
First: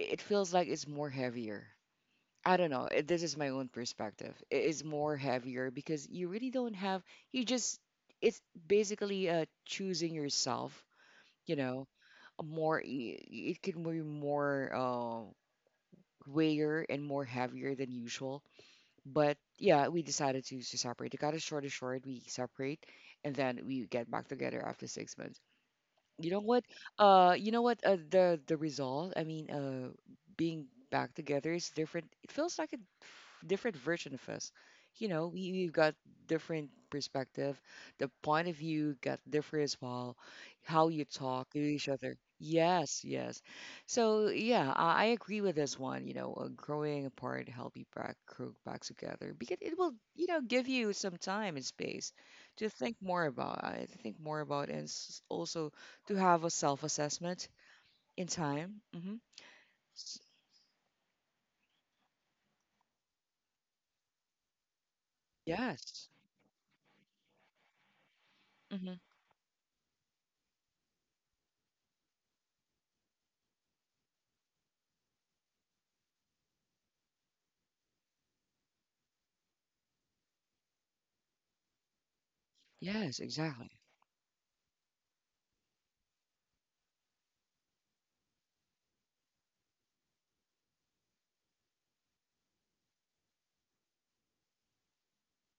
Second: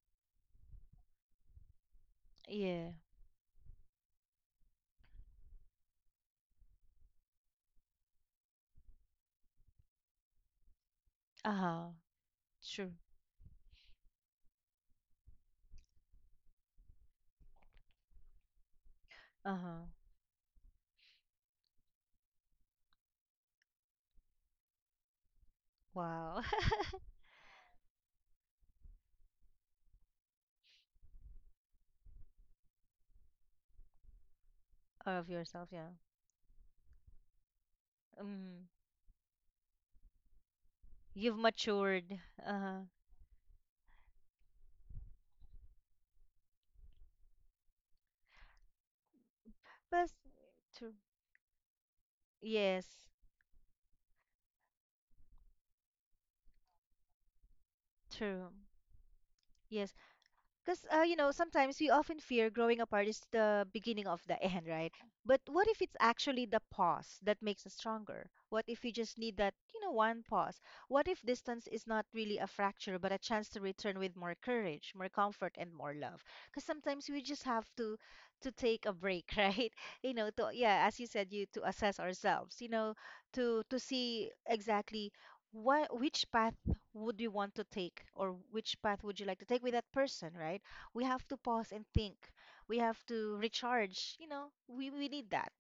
Speaker 1: it feels like it's more heavier. I don't know.
Speaker 2: Yeah.
Speaker 1: This is my own perspective. It is more heavier because you really don't have. You just it's basically choosing yourself. You
Speaker 2: Uh-huh.
Speaker 1: know, a more
Speaker 2: True.
Speaker 1: it can be more weightier and more heavier than usual. But
Speaker 2: Uh-huh.
Speaker 1: yeah, we decided to separate. To cut it got as short and short, we separate, and then we get back together after six months. You know
Speaker 2: Wow.
Speaker 1: what, you know what, the result, I mean, being back together is different. It feels like a different version of us.
Speaker 2: *laughs*
Speaker 1: You
Speaker 2: All
Speaker 1: know,
Speaker 2: of yourself,
Speaker 1: we've
Speaker 2: yeah.
Speaker 1: got different perspective, the point of
Speaker 2: Mm.
Speaker 1: view got different as well, how you
Speaker 2: You've
Speaker 1: talk to each other.
Speaker 2: matured. Uh-huh.
Speaker 1: Yes, yes. So yeah, I agree with this one, you know. Growing apart help you back grow back together because it will,
Speaker 2: But
Speaker 1: you know, give
Speaker 2: true.
Speaker 1: you some time and space to
Speaker 2: Yes.
Speaker 1: think more about. I think more about, and also to have a self assessment in
Speaker 2: True.
Speaker 1: time. Hmm.
Speaker 2: Yes. Because, you know, sometimes we often fear growing apart is the beginning of the end, right? But what if it's
Speaker 1: Yes.
Speaker 2: actually the pause that makes us stronger? What if we
Speaker 1: Hmm.
Speaker 2: just need that, you know, one pause? What if distance is not really a fracture, but a chance to return with more courage, more comfort, and more love? Because sometimes we just have to take a break, *laughs* right? You know, to yeah, as you said, you to assess ourselves, you know,
Speaker 1: Yes,
Speaker 2: to
Speaker 1: exactly.
Speaker 2: see exactly what which path would you want to take or which path would you like to take with that person, right? We have to pause and think. We have to recharge, you know. We need that.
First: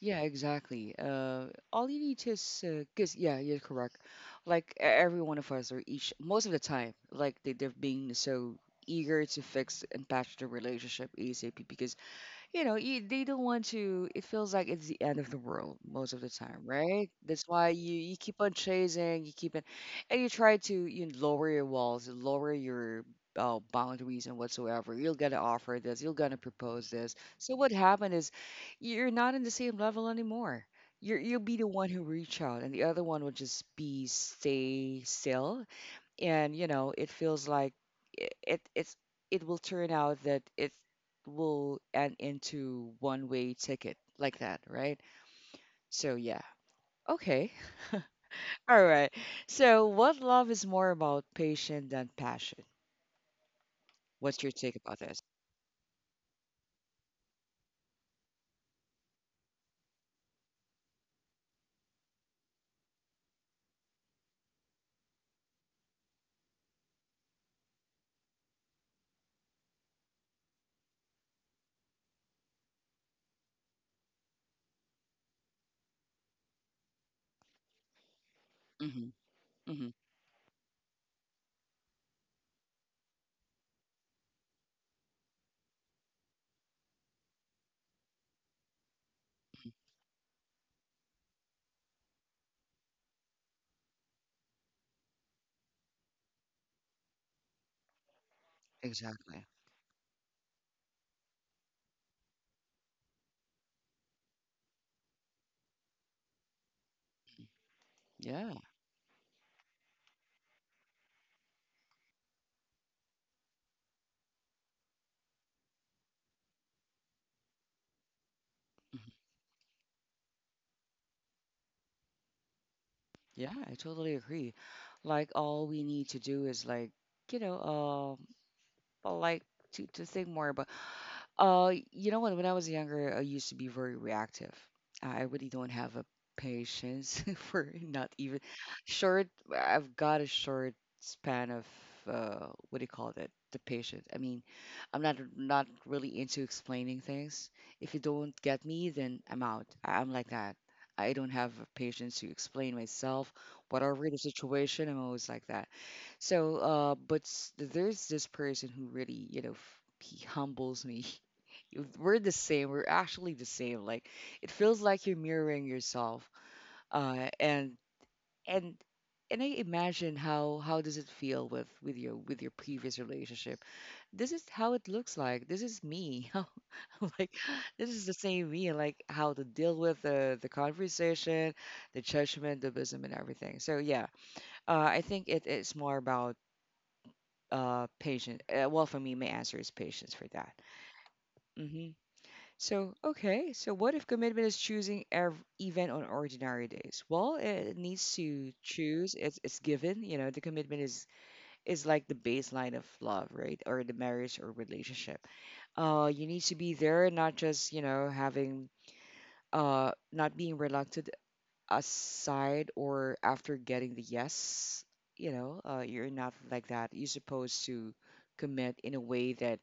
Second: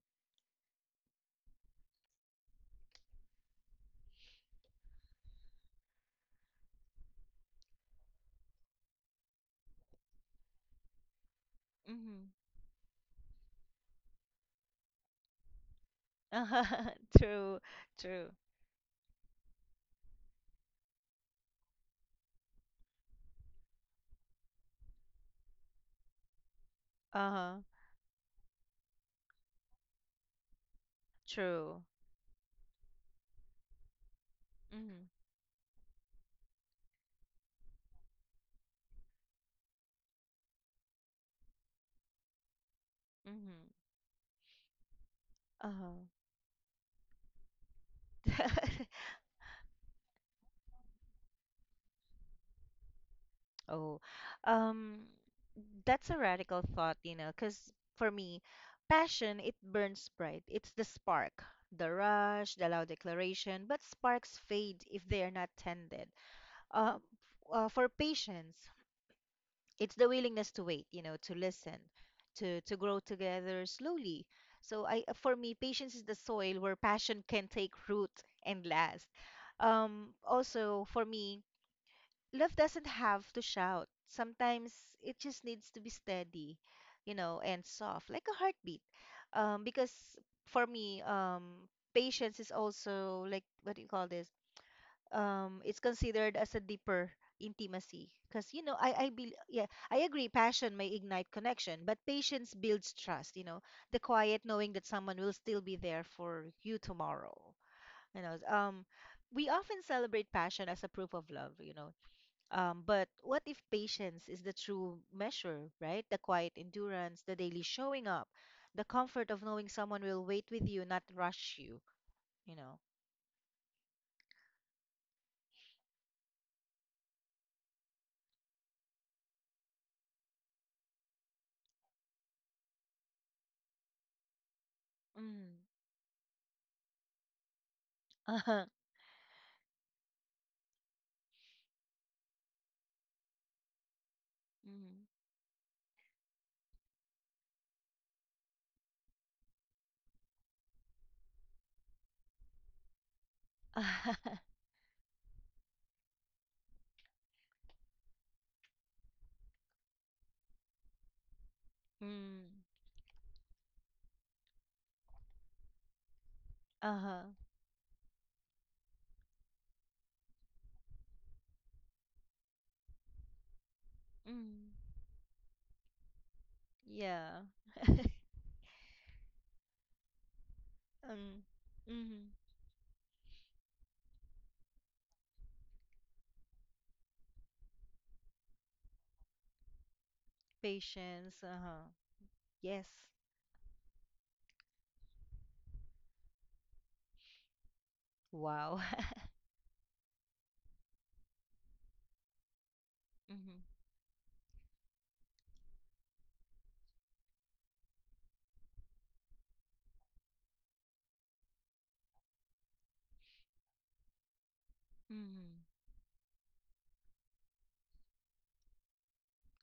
Speaker 1: Yeah, exactly. All you need is, 'cause yeah, you're correct. Like every one of us, or each, most of the time, like they're being so eager to fix and patch the relationship ASAP because,
Speaker 2: Mhm.
Speaker 1: you know, they don't want to. It feels like it's the end of the world most of the time,
Speaker 2: Uh-huh.
Speaker 1: right?
Speaker 2: *laughs*
Speaker 1: That's
Speaker 2: True.
Speaker 1: why you
Speaker 2: True.
Speaker 1: keep on chasing, you keep it, and you try to you lower your walls, lower your boundaries and whatsoever. You're gonna offer this, you're gonna propose this. So
Speaker 2: Uh-huh.
Speaker 1: what happened is, you're not in the same level anymore. You'll be the
Speaker 2: True.
Speaker 1: one who reach out, and the other one will just be stay
Speaker 2: Mhm.
Speaker 1: still, and you know it feels like it it's it will turn out that it will end into one way
Speaker 2: Mhm.
Speaker 1: ticket like that, right?
Speaker 2: Uh-huh.
Speaker 1: So yeah. Okay. *laughs* All right.
Speaker 2: *laughs*
Speaker 1: So what love is more about patience than passion?
Speaker 2: Oh.
Speaker 1: What's your take about
Speaker 2: Um,
Speaker 1: this?
Speaker 2: that's a radical thought, you know, because for me, passion, it burns bright. It's the spark, the rush, the loud declaration, but sparks fade if they are not tended. Uh, for patience, it's the willingness to wait, you know, to listen, to grow together slowly. So I, for me, patience is the soil where passion can take root and
Speaker 1: Hmm.
Speaker 2: last.
Speaker 1: Hmm.
Speaker 2: Um, also for me, love doesn't have to shout. Sometimes it just needs to be steady, you know, and soft like a heartbeat. Um, because for me, um, patience is also like, what do you call this, um, it's considered as a deeper intimacy, because, you know, I bel,
Speaker 1: Exactly.
Speaker 2: yeah, I agree. Passion may ignite connection, but patience builds trust, you know, the quiet knowing that someone will still be there for you tomorrow. You know,
Speaker 1: Yeah.
Speaker 2: um, we often celebrate passion as a proof of love, you know. Um, but what if patience is the true measure, right? The quiet endurance, the daily showing up, the
Speaker 1: Mhm.
Speaker 2: comfort of knowing someone will wait with you, not rush you. You know.
Speaker 1: Yeah, I totally agree. Like all we need to do is like, you know, like to think more about. You know what? When I was younger, I used to be very reactive. I really
Speaker 2: Mm.
Speaker 1: don't have a patience *laughs* for not
Speaker 2: *laughs*
Speaker 1: even
Speaker 2: Uh.
Speaker 1: short. I've got a short span of what do you call that? The patience. I mean, I'm not not really into explaining things. If you don't get me, then I'm out. I'm like that. I don't have a patience to explain myself, whatever the
Speaker 2: *laughs*
Speaker 1: situation. I'm always like that. So, but there's this person who really, you know, he humbles me. *laughs* We're the
Speaker 2: Mm.
Speaker 1: same. We're actually the same. Like it feels like you're mirroring yourself. Uh,
Speaker 2: Uh-huh.
Speaker 1: and and and I imagine how does it feel with your with your previous relationship? This is how
Speaker 2: Mm.
Speaker 1: it looks like. This is me. *laughs* How, like
Speaker 2: Yeah.
Speaker 1: this is the same me. Like how to deal with the
Speaker 2: Um,
Speaker 1: conversation, the
Speaker 2: mm-hmm,
Speaker 1: judgment, the wisdom, and everything. So yeah, I think it is more about patience. Well, for me, my answer is patience for that.
Speaker 2: patience. Uh-huh.
Speaker 1: Mhm.
Speaker 2: Yes.
Speaker 1: So, okay, so what if commitment is choosing even on ordinary days? Well, it needs to
Speaker 2: Wow.
Speaker 1: choose.
Speaker 2: *laughs*
Speaker 1: It's given. You know, the commitment is like the baseline of love,
Speaker 2: Mm-hmm.
Speaker 1: right? Or the marriage or relationship. You need to be there, not just, you know, having not being reluctant aside or after getting the yes. You know,
Speaker 2: Mm-hmm.
Speaker 1: you're not like that. You're supposed to commit in a way that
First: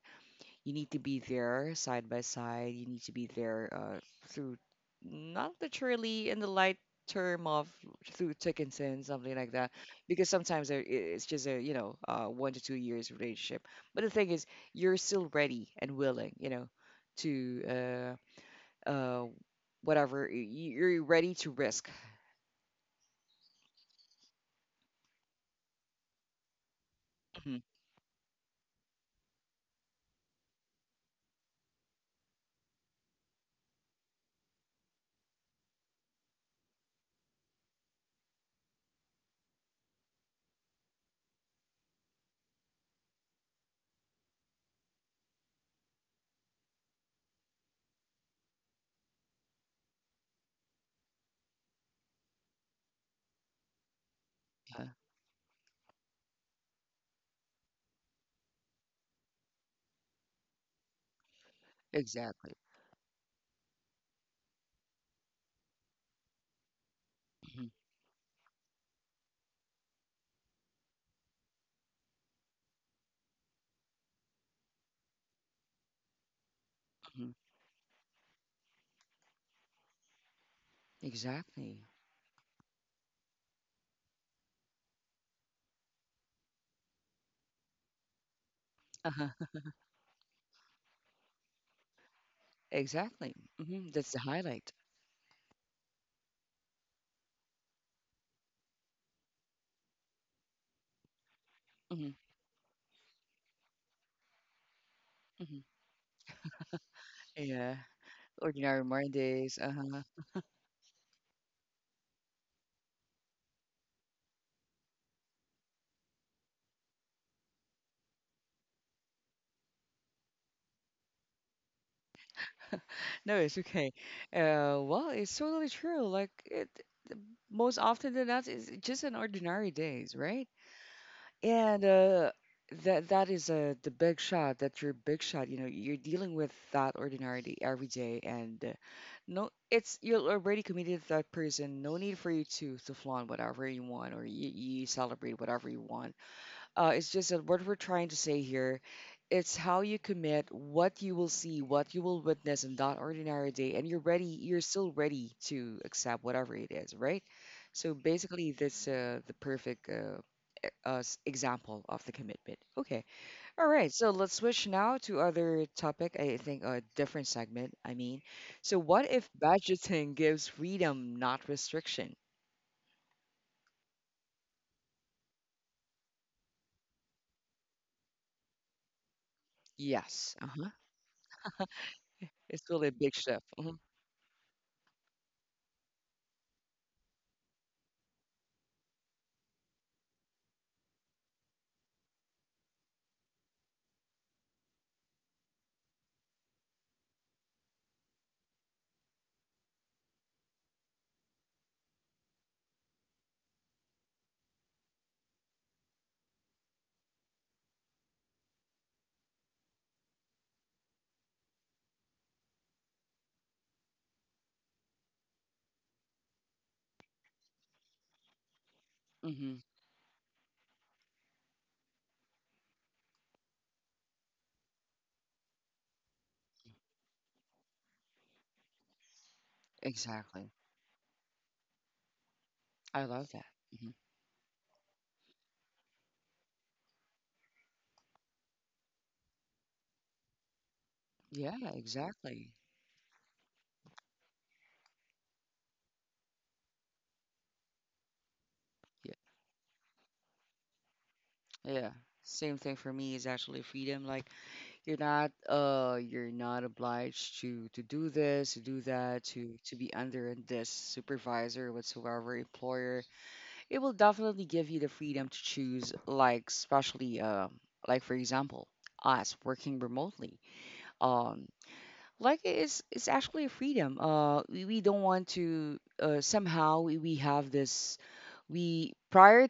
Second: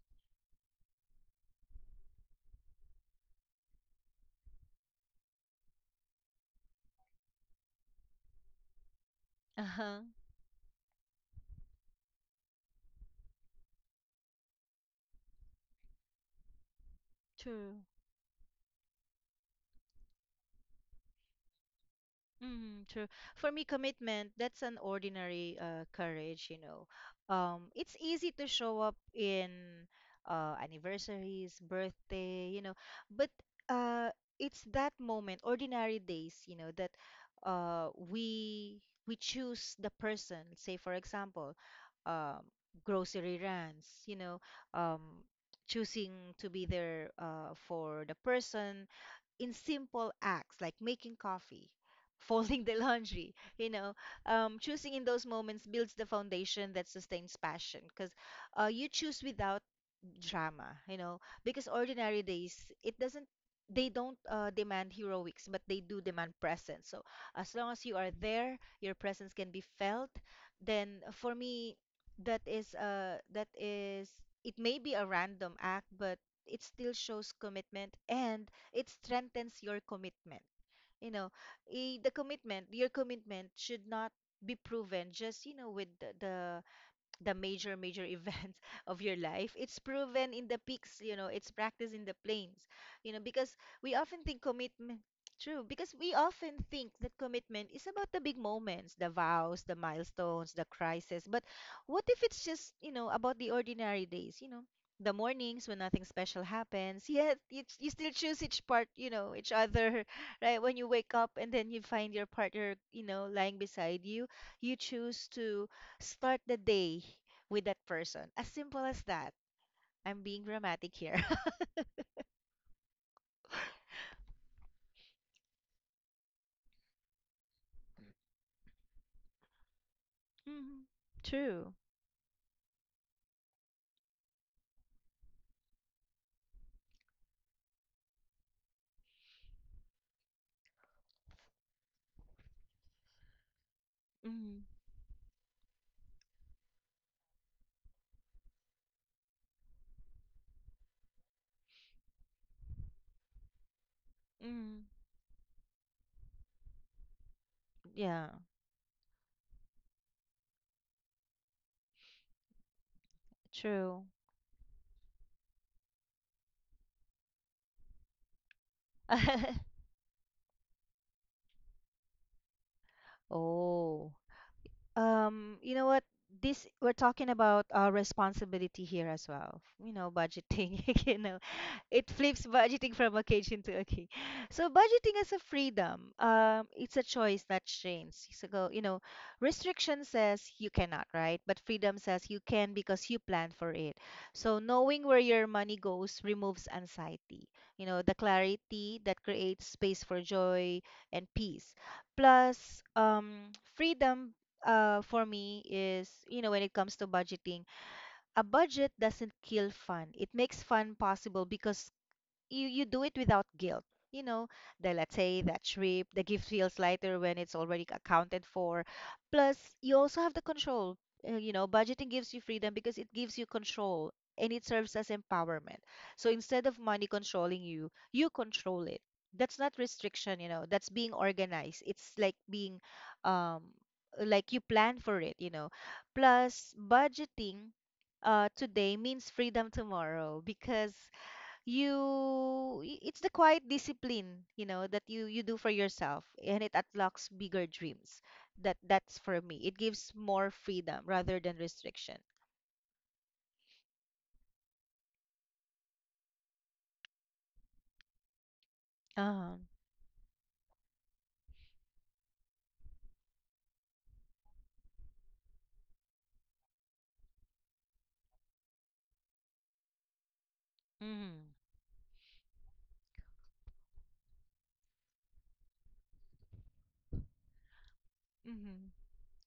Speaker 1: you need to be there side by side. You need to be there through, not literally in the light term of through thick and thin, something like that.
Speaker 2: Uh-huh.
Speaker 1: Because sometimes it's just a, you know, one to two years relationship. But the thing is, you're still ready and willing, you know,
Speaker 2: True.
Speaker 1: to uh, uh, whatever. You're ready to risk.
Speaker 2: Mhm, true. For me, commitment, that's an ordinary courage, you know.
Speaker 1: Mhm.
Speaker 2: It's easy to show up in anniversaries, birthday, you know, but uh, it's that moment, ordinary days, you know, that, uh, we we choose the person. Say, for example, um, grocery runs, you know, um, choosing to be there for the person in simple acts like making coffee, *laughs* folding the laundry, you know,
Speaker 1: Uh,
Speaker 2: choosing in those moments builds the foundation that sustains passion, because you choose without drama, you know, because ordinary
Speaker 1: exactly.
Speaker 2: days, it doesn't, they don't demand heroics, but they do demand presence. So as
Speaker 1: Mhm.
Speaker 2: long as you are there, your presence can be felt, then for me, that is, it may be a random act, but it still shows
Speaker 1: Mhm.
Speaker 2: commitment and it strengthens your commitment. You know,
Speaker 1: Exactly.
Speaker 2: the commitment, your commitment should not be proven just, you know, with the major major events *laughs* of your
Speaker 1: Uh-huh.
Speaker 2: life. It's proven in the peaks, you know, it's practiced in the plains. You know,
Speaker 1: Exactly.
Speaker 2: because
Speaker 1: Hmm.
Speaker 2: we
Speaker 1: That's the
Speaker 2: often think
Speaker 1: highlight.
Speaker 2: commitment, true, because we often think that commitment is about the big moments, the vows, the milestones, the crisis. But what
Speaker 1: Hmm.
Speaker 2: if it's just, you know, about the ordinary days, you know, the
Speaker 1: Hmm.
Speaker 2: mornings when nothing special happens, yet you,
Speaker 1: Yeah.
Speaker 2: you still choose each
Speaker 1: Ordinary
Speaker 2: part, you know, each
Speaker 1: Mondays. Uh-huh.
Speaker 2: other, *laughs* right? When you wake up and then you find your partner, you know, lying beside you, you choose to start the day with that person. As simple as that. I'm being dramatic here. *laughs*
Speaker 1: No, it's okay. Well, it's totally true. Like it, most often than not, it's just an ordinary days, right?
Speaker 2: Mm, true.
Speaker 1: And that that is the big shot. That your big shot. You know, you're dealing with that ordinarily every day, and no, it's you're already committed to that person. No need for you to flaunt whatever you want, or
Speaker 2: Mm,
Speaker 1: you celebrate whatever you want. It's just that what we're trying to say here, it's how you commit, what you will see, what you will witness in that ordinary day, and you're ready. You're
Speaker 2: mm,
Speaker 1: still ready to accept whatever it is, right? So
Speaker 2: yeah.
Speaker 1: basically, that's the perfect example of the commitment. Okay, all right.
Speaker 2: True.
Speaker 1: So let's switch now to other topic. I think a different segment. I mean, so what if
Speaker 2: *laughs*
Speaker 1: budgeting gives freedom, not restriction?
Speaker 2: Oh. You know what? This, we're talking about our responsibility here as well. You know,
Speaker 1: Yes. Uh huh.
Speaker 2: budgeting. *laughs* You know, it flips
Speaker 1: It's really a
Speaker 2: budgeting
Speaker 1: big
Speaker 2: from
Speaker 1: shift.
Speaker 2: occasion
Speaker 1: Hmm.
Speaker 2: to occasion. So budgeting is a freedom. It's a choice that trains. So go, you know, restriction says you cannot, right? But freedom says you can because you plan for it. So knowing where your money goes removes anxiety. You know, the clarity that creates space for joy and peace. Plus, freedom, for me is, you know, when it comes to budgeting, a budget doesn't kill fun. It makes fun possible because you do it without guilt you know the Let's say that trip, the gift feels lighter when it's already accounted for.
Speaker 1: Hmm.
Speaker 2: Plus you also have the control. You know, budgeting gives you freedom because it gives you control and it serves as empowerment. So instead of money controlling you, you control it. That's not restriction, you
Speaker 1: Exactly.
Speaker 2: know, that's being organized. It's like being
Speaker 1: I love that.
Speaker 2: um
Speaker 1: Hmm.
Speaker 2: like you plan for it, you know. Plus budgeting today means freedom tomorrow because
Speaker 1: Yeah,
Speaker 2: you
Speaker 1: exactly.
Speaker 2: it's the quiet discipline, you know, that you do for yourself and it unlocks bigger dreams. that
Speaker 1: Yeah.
Speaker 2: that's for me, it gives more freedom rather than
Speaker 1: Yeah.
Speaker 2: restriction.
Speaker 1: Same thing for me is actually freedom. Like you're not obliged to do this, to do that,
Speaker 2: Uh-huh.
Speaker 1: to be under this supervisor whatsoever, employer. It will definitely give you the freedom to choose, like especially like for example, us working remotely. Um
Speaker 2: Mm.
Speaker 1: like it's actually a freedom, we don't want to, somehow we have this
Speaker 2: Mm-hmm.
Speaker 1: we prior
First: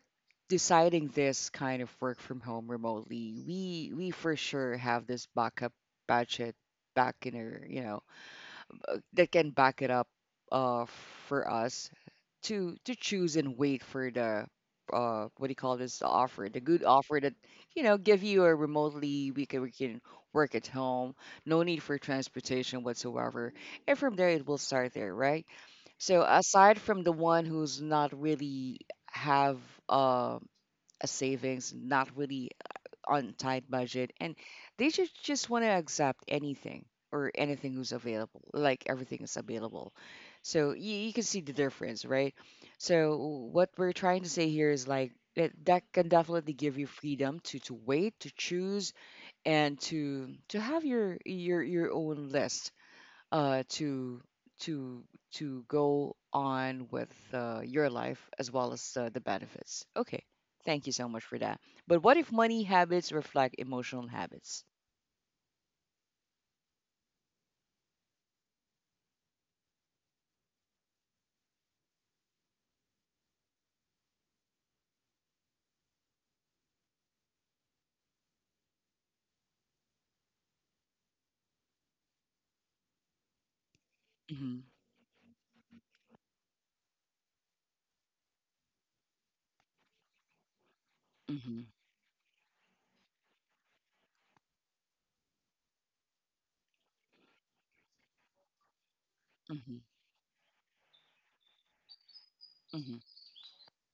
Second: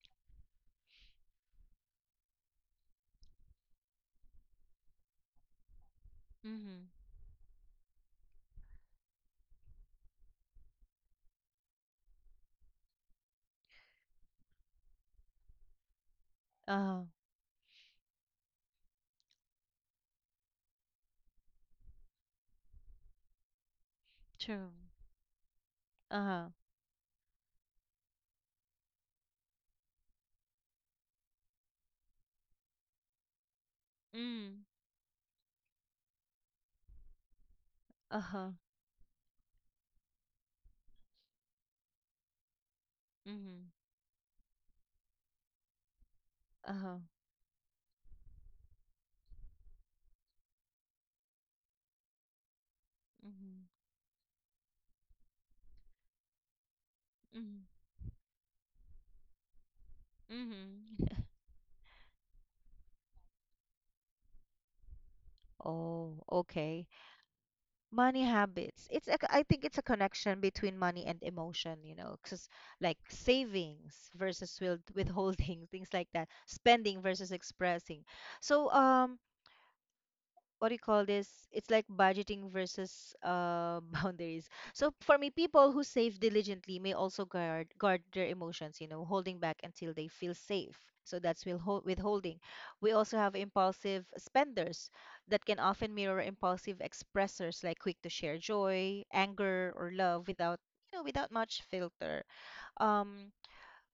Speaker 1: deciding this kind of work from home remotely. We for sure have this backup budget
Speaker 2: Mm-hmm.
Speaker 1: back in our you know, that can back it up uh for us to choose and wait for the what do you call this, the offer, the good
Speaker 2: Uh-huh.
Speaker 1: offer that you know give you a remotely. We can work at home, no need for transportation whatsoever. And from there it will
Speaker 2: True.
Speaker 1: start there, right? So
Speaker 2: Uh-huh.
Speaker 1: aside from the one who's not really have, uh, a savings, not really, on tight budget, and
Speaker 2: Mm.
Speaker 1: they just want to accept anything or anything who's available,
Speaker 2: Uh-huh.
Speaker 1: like everything is available. So you can see the difference, right? So what
Speaker 2: Mm-hmm.
Speaker 1: we're trying to say here is like that can definitely give you
Speaker 2: Uh-huh.
Speaker 1: freedom to wait, to choose, and to have your your own list,
Speaker 2: Mm-hmm. Huh.
Speaker 1: uh, to to to go on with,
Speaker 2: Mm.
Speaker 1: your life, as well as the benefits. Okay, thank you so
Speaker 2: Mm-hmm.
Speaker 1: much for that. But what if money habits reflect emotional habits?
Speaker 2: *laughs* Oh, okay. Money habits. It's a, I think it's a connection between money and emotion, you know, because like savings versus will withholding, *laughs* things like that, spending versus expressing. So what do you call this? It's like budgeting versus *laughs* boundaries.
Speaker 1: Mm-hmm.
Speaker 2: So for me, people who save diligently may also guard their emotions, you know, holding back until they feel safe. So that's
Speaker 1: Mm-hmm.
Speaker 2: withholding. We also have impulsive spenders that can often mirror impulsive expressors, like quick to share joy, anger,
Speaker 1: Mm-hmm.
Speaker 2: or love without without much filter.
Speaker 1: Mm-hmm.
Speaker 2: Um,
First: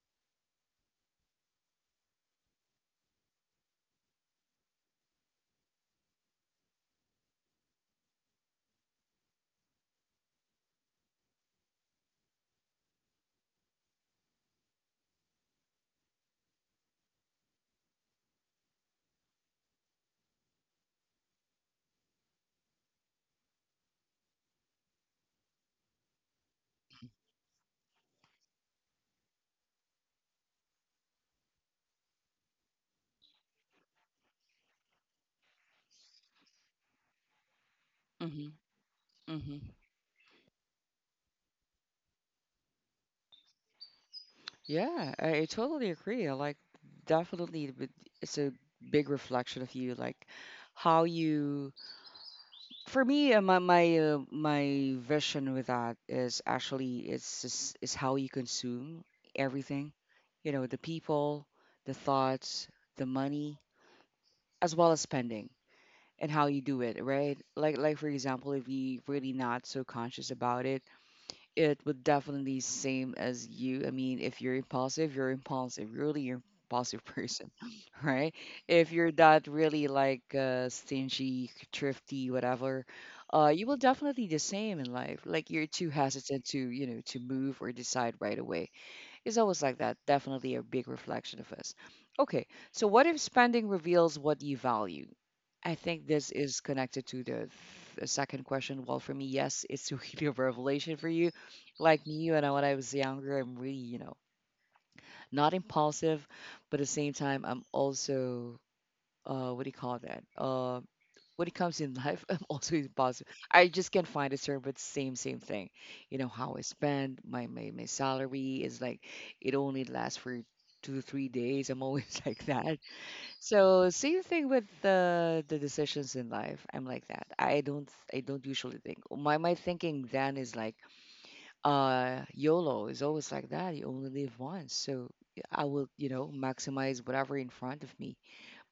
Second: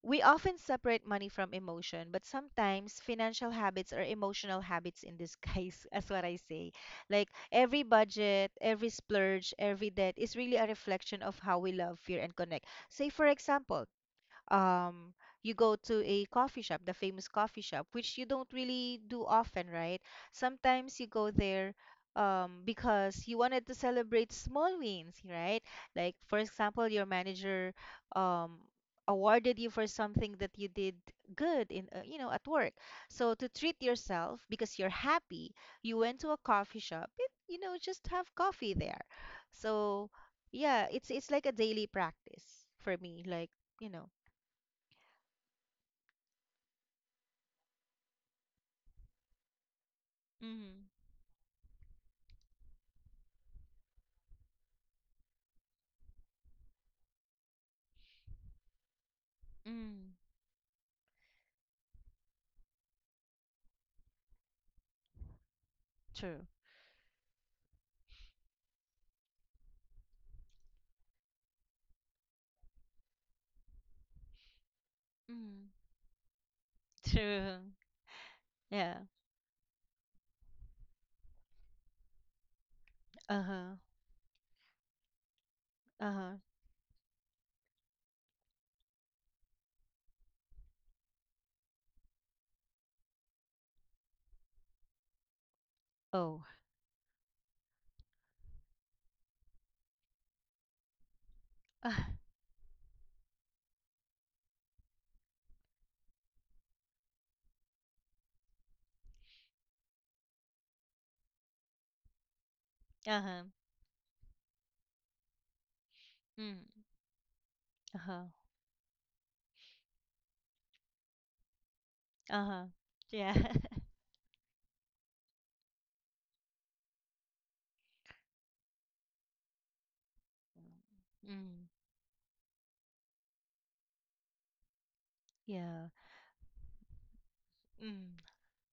Speaker 2: we often separate money from emotion, but sometimes financial habits are emotional habits in disguise, *laughs* as what I say. Like every budget, every splurge, every debt is really a reflection of how we love, fear, and connect. Say, for example, um you go to a coffee shop, the famous coffee shop, which you don't really do often, right? Sometimes you go there because you wanted to celebrate small wins, right? Like for example, your manager um awarded you for something that you did good in you know, at work. So to treat yourself because you're happy, you went to a coffee shop, it, you know, just have
Speaker 1: Mm-hmm.
Speaker 2: coffee there.
Speaker 1: Mm-hmm.
Speaker 2: So yeah, it's like a daily practice for me, like, you know.
Speaker 1: Yeah, I totally agree. I like definitely it's a big reflection of you, like
Speaker 2: Mhm.
Speaker 1: how you for me, my my my vision with that is actually is how you consume everything,
Speaker 2: Mm.
Speaker 1: you know, the people, the thoughts, the money, as well as spending and how
Speaker 2: True.
Speaker 1: you do it, right? Like for example, if you really not so conscious about it, it would definitely same as you. I mean, if you're impulsive, you're
Speaker 2: Mm.
Speaker 1: impulsive. Really, you're impulsive person,
Speaker 2: True.
Speaker 1: *laughs* right? If
Speaker 2: Yeah.
Speaker 1: you're that really like, stingy, thrifty, whatever, you will
Speaker 2: Uh-huh.
Speaker 1: definitely the same in life. Like you're too
Speaker 2: Uh-huh.
Speaker 1: hesitant to, you know, to move or decide right away. It's always like that. Definitely a big reflection of us. Okay, so what if spending reveals what you value? I think this
Speaker 2: Oh.
Speaker 1: is connected to the second question. Well, for me, yes, it's *laughs* really a revelation for you. Like me,
Speaker 2: *laughs*
Speaker 1: when I was younger, I'm really, you know, not impulsive, but at the same time, I'm also, what do you call that? When it comes in life, *laughs* I'm also impulsive.
Speaker 2: Uh-huh.
Speaker 1: I just can't find a term, but same thing. You know how I
Speaker 2: Mm.
Speaker 1: spend my
Speaker 2: Uh-huh.
Speaker 1: salary is like it only lasts for two to three days. I'm always *laughs* like
Speaker 2: Uh-huh.
Speaker 1: that.
Speaker 2: Yeah. *laughs*
Speaker 1: So same thing with the decisions in life. I'm like that. I don't usually think. My thinking then is like
Speaker 2: Mm.
Speaker 1: YOLO is always like that. You only live once, so I will
Speaker 2: Yeah.
Speaker 1: you know maximize whatever in front of
Speaker 2: Mm.
Speaker 1: me.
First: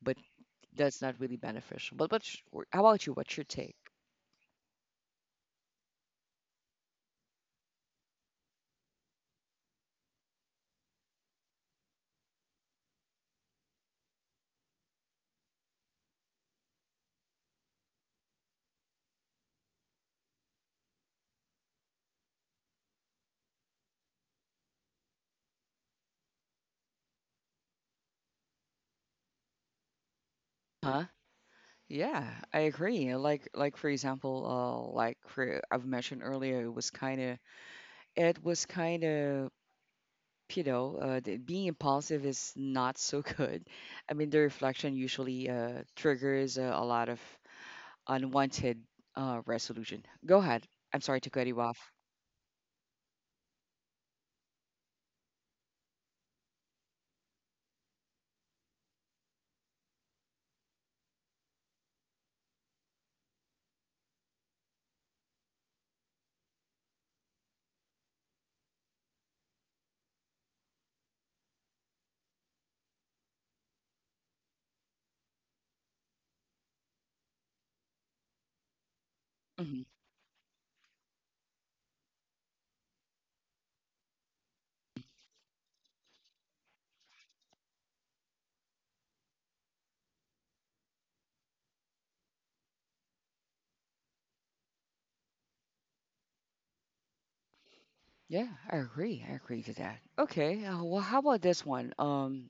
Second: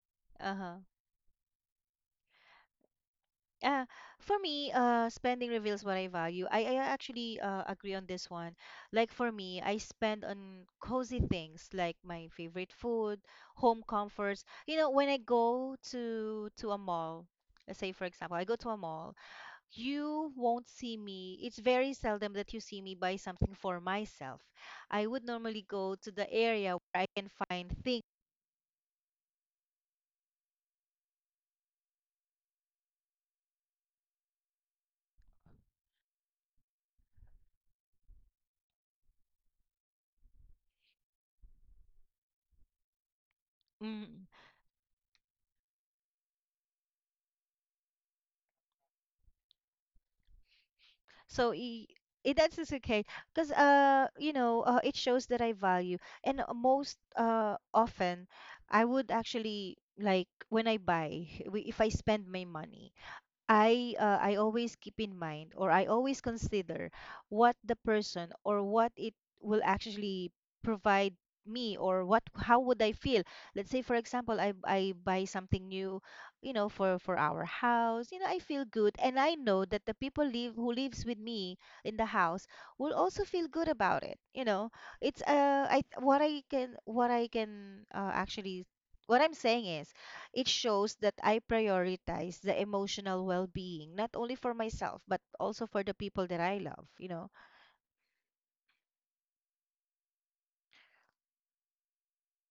Speaker 1: But
Speaker 2: Uh-huh.
Speaker 1: that's not really beneficial. But how about you? What's your take?
Speaker 2: Uh, for me, spending reveals what I value. I actually agree on this one. Like for me, I spend on cozy things like my favorite food, home comforts. You know, when I go to a mall, let's say for example, I go to a mall, you won't see me. It's very seldom that you see me buy something for myself. I would normally go to the area where I can find things.
Speaker 1: Huh? Yeah, I agree. Like for example, like for I've mentioned earlier, it was kind of it was kind of you know, being impulsive is not so *laughs* good. I
Speaker 2: Mm.
Speaker 1: mean, the reflection usually triggers, a lot of unwanted resolution. Go ahead. I'm sorry to cut
Speaker 2: So
Speaker 1: you off.
Speaker 2: i- it that's just okay because you know, it shows that I value and most often I would actually like when I buy, *laughs* if I spend my money, I always keep in mind or I always consider what the person or what it will actually provide me, or what, how would I feel? Let's say for example, I buy something new, you know, for our house. You know, I feel good and I know
Speaker 1: Hmm.
Speaker 2: that the people live who lives with me in the house will also feel good about it. You know, it's I what I can actually, what I'm saying is it shows that I prioritize the emotional well-being, not only for myself, but also for the people that I love, you know.
Speaker 1: Yeah, I agree. I agree to that. Okay, well, how about this one?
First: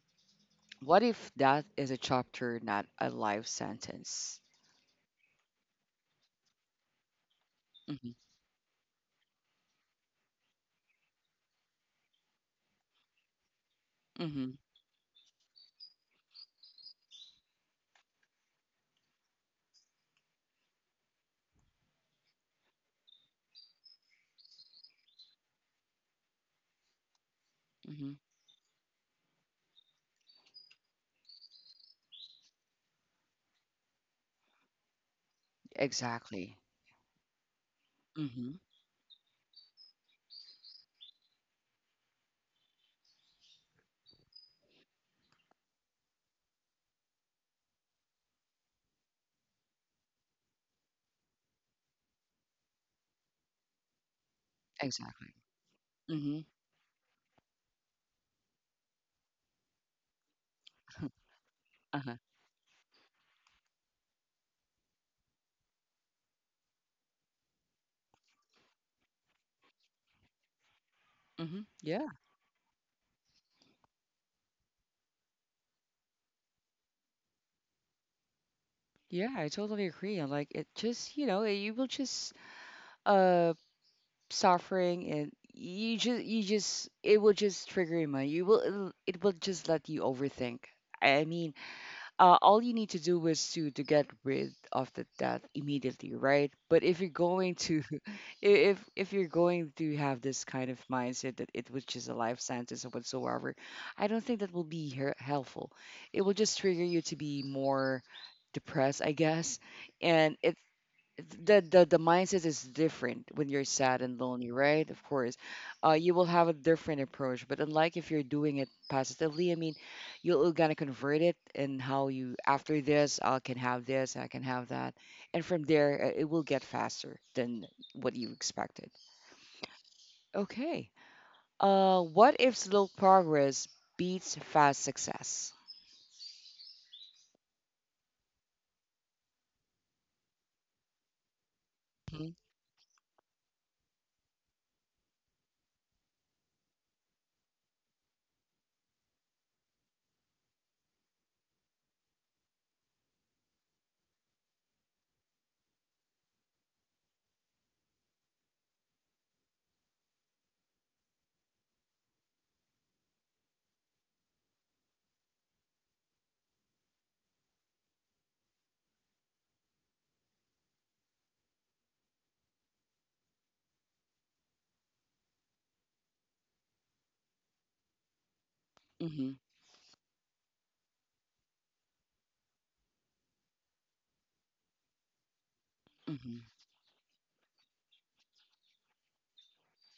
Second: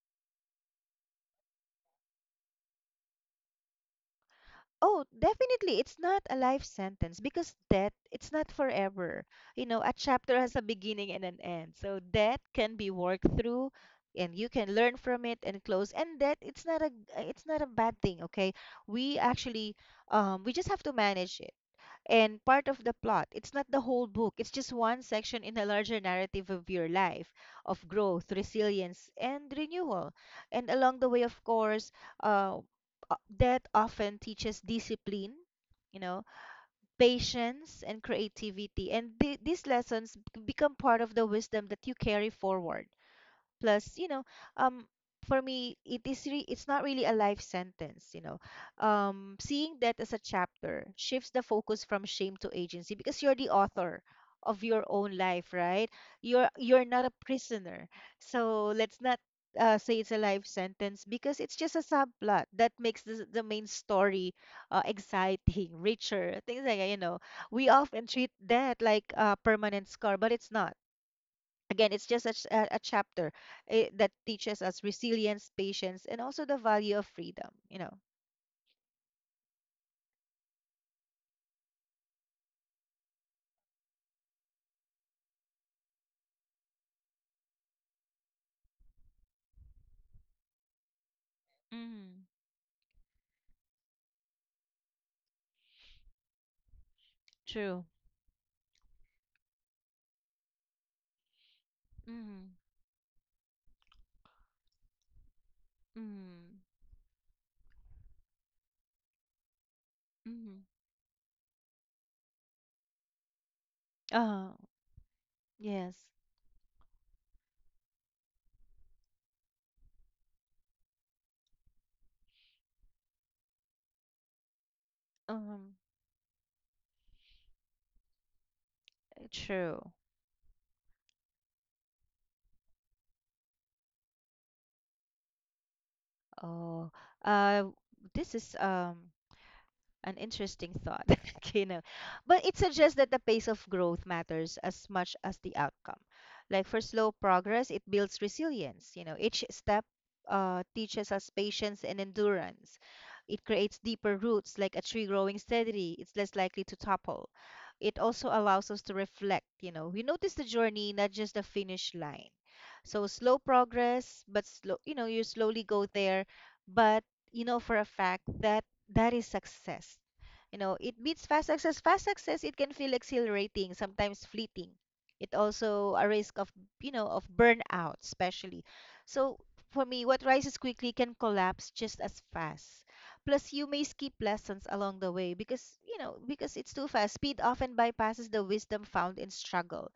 Speaker 1: What if that is a chapter, not a life sentence?
Speaker 2: Oh, definitely, it's not a life sentence because death,
Speaker 1: Mm-hmm.
Speaker 2: it's not forever. You know, a chapter has a beginning and an end. So death can be worked through and you
Speaker 1: Mm-hmm.
Speaker 2: can learn from it and close. And that it's not a, it's not a bad thing, okay? We actually we just have to manage it, and part of the plot. It's not the whole book, it's just one section in a larger narrative of your life, of
Speaker 1: Mm-hmm.
Speaker 2: growth, resilience, and renewal. And along the way, of course, uh, that often teaches discipline, you know,
Speaker 1: Exactly.
Speaker 2: patience, and
Speaker 1: Hmm.
Speaker 2: creativity. And these become part of the wisdom that you carry forward, plus you know, um for me it it's not really a life sentence, you know. Seeing that as a chapter shifts the focus from shame to agency because you're the author of your own
Speaker 1: Exactly.
Speaker 2: life, right?
Speaker 1: Hmm.
Speaker 2: You're not a prisoner. So let's not say it's a life sentence because it's just a
Speaker 1: Uh-huh.
Speaker 2: subplot that makes the main story exciting, *laughs* richer, things like that, you know. We often treat that like a permanent scar, but it's not.
Speaker 1: Hmm.
Speaker 2: Again, it's
Speaker 1: Yeah.
Speaker 2: just a, a chapter, eh, that teaches us resilience, patience, and also the value of freedom, you know.
Speaker 1: Yeah, I totally agree. And like it just, you know, you will just uh suffering and you just it will just trigger you. You will it will just let you overthink. I mean,
Speaker 2: Mm,
Speaker 1: all you need to do is to get rid of the debt immediately, right? But if you're going to,
Speaker 2: true.
Speaker 1: *laughs* if you're going to have this kind of mindset that it was just a life
Speaker 2: Mm,
Speaker 1: sentence or whatsoever, I don't think that will be helpful. It will just
Speaker 2: mm,
Speaker 1: trigger you to be more depressed, I guess, and it
Speaker 2: mm.
Speaker 1: the mindset is different when you're sad and lonely,
Speaker 2: Oh,
Speaker 1: right? Of course,
Speaker 2: yes.
Speaker 1: you will have a different approach. But unlike if you're doing it positively, I mean, you're gonna convert it in how you after this, I can have this, I can have that, and from
Speaker 2: Um,
Speaker 1: there it will get faster than what you expected.
Speaker 2: true.
Speaker 1: Okay. What if slow progress beats fast success?
Speaker 2: Oh, uh, this is um, an interesting thought, *laughs* you know.
Speaker 1: Mm-hmm.
Speaker 2: But it suggests that the pace of growth matters as much as the outcome. Like for slow progress, it builds resilience. You know, each step teaches us patience and endurance. It creates deeper roots. Like a tree growing steadily, it's less likely to topple. It also allows us to reflect, you know, we notice the journey, not just the finish line. So slow progress, but slow, you know, you slowly go there, but you know for a fact that that is success. You know, it beats fast success. Fast success, it can feel exhilarating, sometimes fleeting. It also a risk of, you know, of burnout, especially.
Speaker 1: Mm-hmm.
Speaker 2: So for me, what rises quickly can collapse just as fast. Plus, you may skip lessons along the way because, you know, because it's too fast. Speed often bypasses the wisdom found in struggle,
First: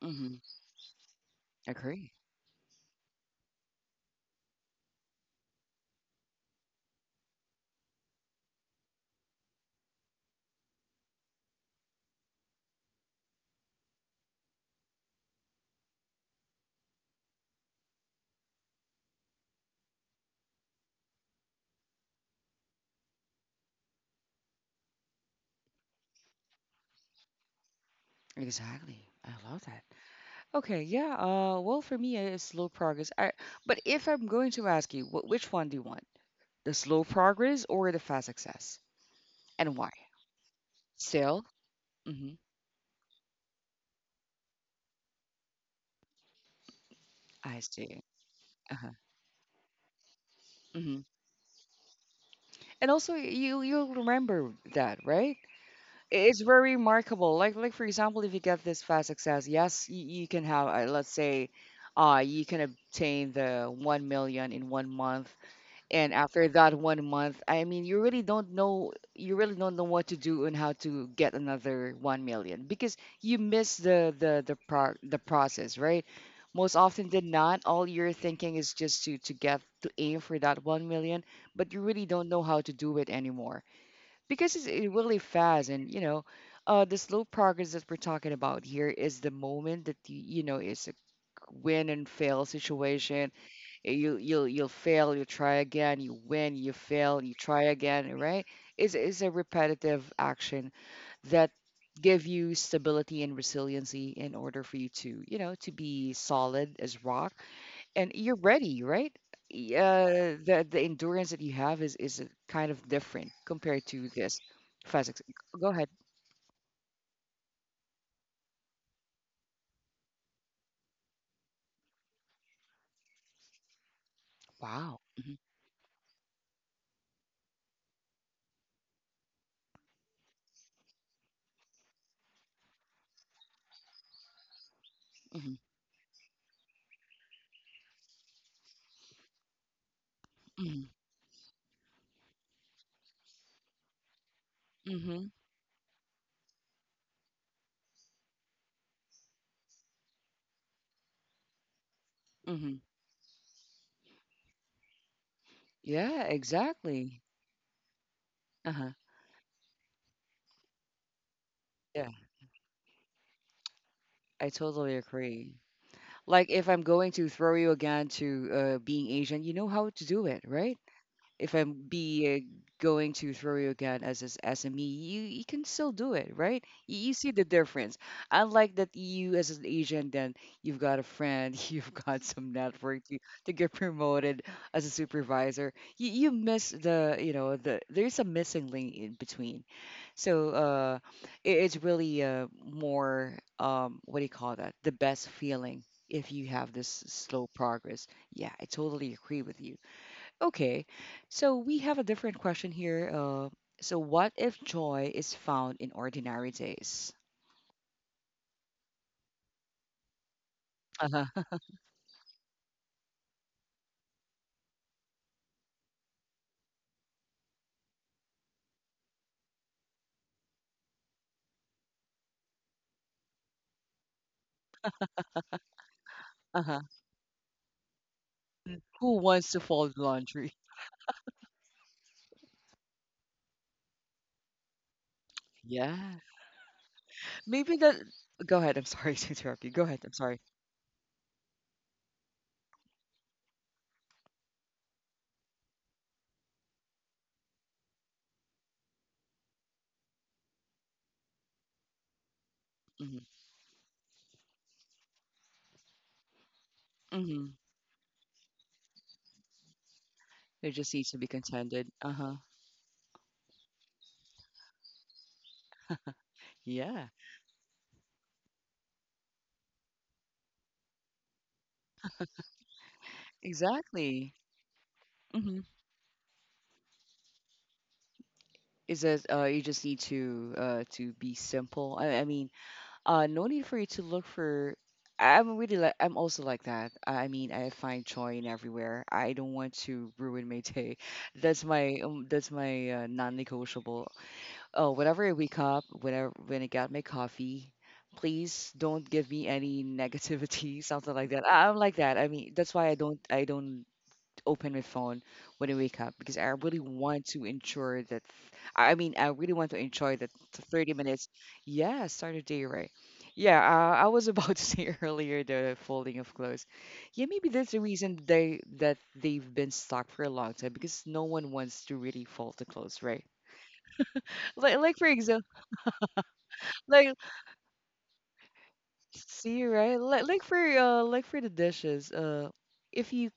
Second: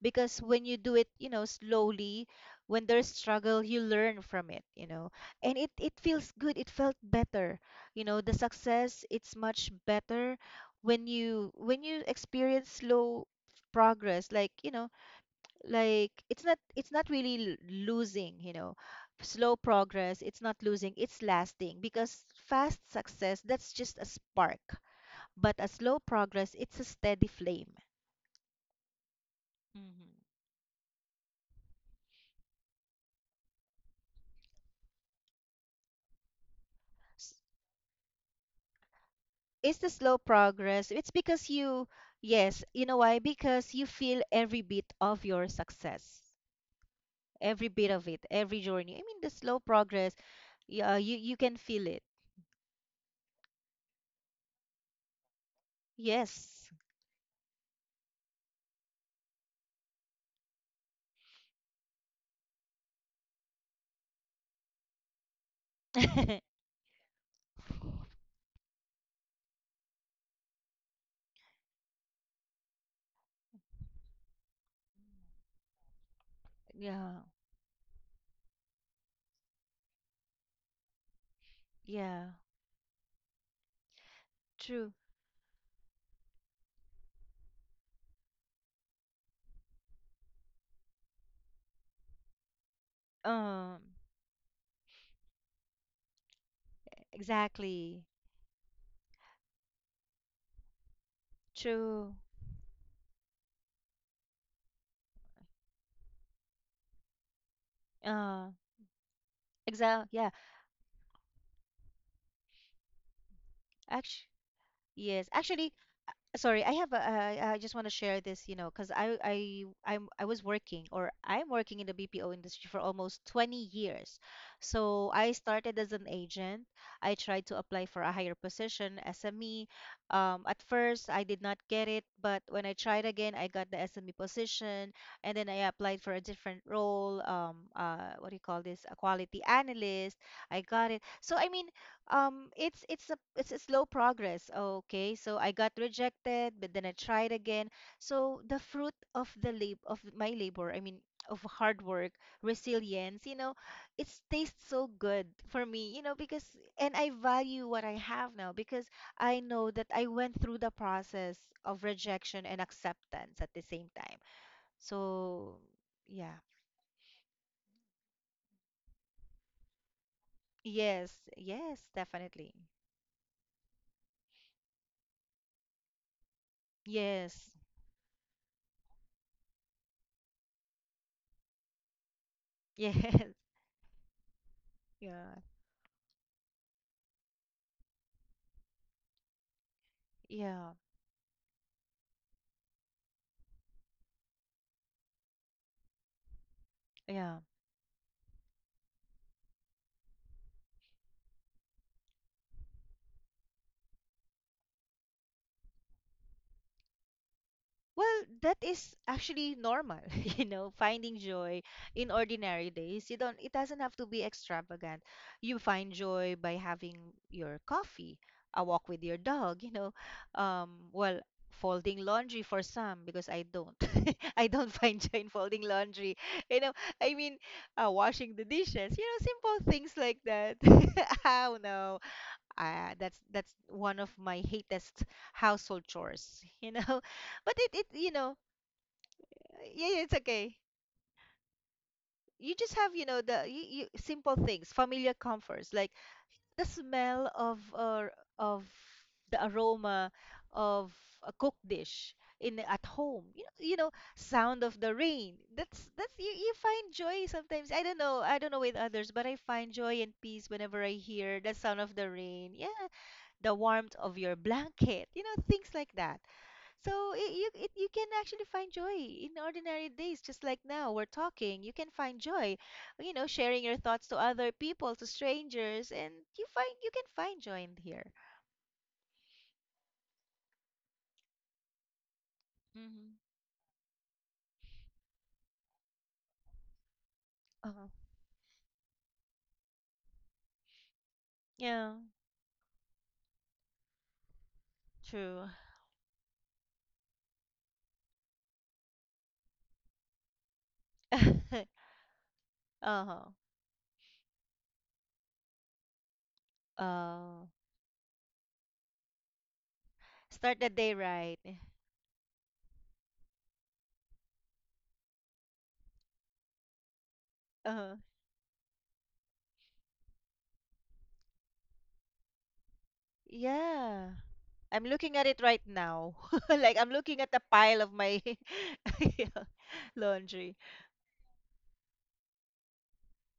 Speaker 1: Mm-hmm.
Speaker 2: because when you do it, you know,
Speaker 1: Agree.
Speaker 2: slowly, when there's struggle, you learn from it, you know, and it feels good, it felt better, you know, the success, it's much better when you experience slow progress, like, you know, like it's not, losing, you know. Slow progress, it's not losing, it's lasting, because fast success, that's just a spark, but a slow progress, it's a steady flame.
Speaker 1: Exactly. I love that.
Speaker 2: Hmm.
Speaker 1: Okay, yeah. Well, for me, it's slow progress. But if I'm going to ask you, which one do you want? The slow progress or the fast success?
Speaker 2: It's
Speaker 1: And
Speaker 2: the
Speaker 1: why?
Speaker 2: slow progress. It's
Speaker 1: Still?
Speaker 2: because you,
Speaker 1: Mm-hmm.
Speaker 2: yes, you know why? Because you feel every bit of your success,
Speaker 1: I
Speaker 2: every bit
Speaker 1: see.
Speaker 2: of it, every journey.
Speaker 1: Uh-huh.
Speaker 2: I mean, the slow progress, yeah,
Speaker 1: Mm-hmm.
Speaker 2: you can feel it.
Speaker 1: And also, you you'll remember that, right? It's
Speaker 2: Yes.
Speaker 1: very remarkable. Like for example, if you get this fast success, yes, you can have, let's say, you can obtain the 1 million in 1 month, and after
Speaker 2: *laughs*
Speaker 1: that 1 month, I mean you really don't know, what to do and how to get another 1 million, because you miss the process, right? Most often
Speaker 2: Yeah,
Speaker 1: than not, all you're thinking is just to get to aim for that 1 million, but you really
Speaker 2: yeah,
Speaker 1: don't know how to do it anymore because it's
Speaker 2: true.
Speaker 1: it really fast. And you know, the slow progress that we're talking about here is the moment that you know, it's a win and fail situation.
Speaker 2: Um,
Speaker 1: You'll fail, you try again, you win, you fail, you try
Speaker 2: exactly.
Speaker 1: again, right? It's a repetitive action that
Speaker 2: True.
Speaker 1: give you stability and resiliency in order for you to you know to be solid as rock, and you're
Speaker 2: Uh,
Speaker 1: ready, right?
Speaker 2: exact. Yeah.
Speaker 1: The endurance that you have is a kind of different compared to
Speaker 2: Actually,
Speaker 1: this. Physics.
Speaker 2: yes. Actually,
Speaker 1: Go ahead.
Speaker 2: sorry, I just want to share this, you know, because I was working or I'm working in the bpo industry for almost 20 years.
Speaker 1: Wow.
Speaker 2: So I
Speaker 1: Hmm.
Speaker 2: started as an agent. I tried to apply for a higher position, sme. At first I did not get it, but when I tried again I got the sme position. And then
Speaker 1: Hmm.
Speaker 2: I applied for a different role, what do you call this, a quality analyst. I
Speaker 1: Hmm.
Speaker 2: got it. So I mean, it's it's a slow progress, okay.
Speaker 1: Hmm.
Speaker 2: So I got rejected, but then I tried again. So the fruit of the lab of my labor, I mean, of hard work,
Speaker 1: Hmm.
Speaker 2: resilience, you know, it tastes so good for me, you know,
Speaker 1: Yeah,
Speaker 2: because, and I
Speaker 1: exactly.
Speaker 2: value what I have now, because
Speaker 1: Uh-huh.
Speaker 2: I know that I went through the process of
Speaker 1: Yeah,
Speaker 2: rejection and acceptance at the same time.
Speaker 1: I totally
Speaker 2: So
Speaker 1: agree.
Speaker 2: yeah.
Speaker 1: Like if I'm going to throw you again to, being Asian, you know how to do it, right?
Speaker 2: Yes,
Speaker 1: If I'm
Speaker 2: yes,
Speaker 1: be
Speaker 2: definitely.
Speaker 1: going to throw you again as SME, you can still do it, right? You see the
Speaker 2: Yes.
Speaker 1: difference. Unlike that you as an agent, then you've got a friend, *laughs* you've got some
Speaker 2: *laughs* Yes.
Speaker 1: network to get promoted as a
Speaker 2: Yeah,
Speaker 1: supervisor. You miss the you know the there's a missing link in between. So
Speaker 2: yeah.
Speaker 1: it's really, more, what do you call that? The best feeling if you have this
Speaker 2: Yeah.
Speaker 1: slow progress. Yeah, I totally agree with you. Okay, so we have a different question here. So, what if joy is found in ordinary days?
Speaker 2: Well, that is actually normal, *laughs* you know, finding
Speaker 1: Uh-huh,
Speaker 2: joy in ordinary days. You don't, it doesn't have to be extravagant. You find joy by having your coffee, a walk with your dog, you know, well, folding laundry for some because I don't. *laughs* I don't find joy in folding laundry. You know,
Speaker 1: uh-huh.
Speaker 2: I mean, washing the dishes, you
Speaker 1: Who
Speaker 2: know,
Speaker 1: wants to
Speaker 2: simple things
Speaker 1: fold
Speaker 2: like
Speaker 1: laundry?
Speaker 2: that.
Speaker 1: *laughs*
Speaker 2: *laughs* Oh no. That's one of my hatest household
Speaker 1: Yeah,
Speaker 2: chores, *laughs* you know. But it
Speaker 1: maybe
Speaker 2: it
Speaker 1: that.
Speaker 2: you know,
Speaker 1: Go ahead. I'm sorry *laughs* to interrupt you. Go
Speaker 2: yeah, yeah,
Speaker 1: ahead.
Speaker 2: it's
Speaker 1: I'm sorry.
Speaker 2: okay. You just have, you know, you, simple things, familiar comforts like the smell of of the aroma of a cooked dish in at
Speaker 1: Hmm.
Speaker 2: home. You know, sound of the rain. That's, you, you find joy
Speaker 1: Hmm.
Speaker 2: sometimes. I don't know. I don't know with others, but I find joy and peace
Speaker 1: There
Speaker 2: whenever I
Speaker 1: just needs to be
Speaker 2: hear the sound
Speaker 1: contented.
Speaker 2: of the
Speaker 1: Uh huh.
Speaker 2: rain. Yeah, the warmth of your blanket, you know, things like that.
Speaker 1: Yeah.
Speaker 2: So it, you can actually find joy in ordinary days, just like now we're talking. You can find joy, you know, sharing your thoughts to
Speaker 1: Exactly.
Speaker 2: other people, to
Speaker 1: Hmm.
Speaker 2: strangers, and you can find joy in here.
Speaker 1: Is that you just need to be simple? I mean.
Speaker 2: Mm-hmm.
Speaker 1: No need for you to look for I'm really like I'm also like that I mean I
Speaker 2: Uh-huh.
Speaker 1: find joy in everywhere, I don't want to ruin my day. *laughs* That's
Speaker 2: Yeah,
Speaker 1: my that's my, non-negotiable. Oh whenever I
Speaker 2: true.
Speaker 1: wake up, when I get my coffee, please don't give me any negativity, *laughs* something like that.
Speaker 2: *laughs*
Speaker 1: I'm like that, I mean that's why i don't
Speaker 2: Uh-huh.
Speaker 1: i don't open my phone when I wake up, because I really want
Speaker 2: Uh.
Speaker 1: to ensure that I mean I really want to enjoy that
Speaker 2: Start the day
Speaker 1: 30 minutes.
Speaker 2: right.
Speaker 1: Yeah, start a day right. Yeah, I was about *laughs* to say earlier the folding of clothes. Yeah, maybe that's the
Speaker 2: Uh-huh.
Speaker 1: reason they that they've been stuck for a long time, because no one wants to really fold the clothes, right?
Speaker 2: Yeah. I'm
Speaker 1: Like for
Speaker 2: looking at it
Speaker 1: example,
Speaker 2: right now. *laughs* Like I'm
Speaker 1: like
Speaker 2: looking at the pile of my *laughs* yeah,
Speaker 1: see right,
Speaker 2: laundry.
Speaker 1: like for the dishes, if you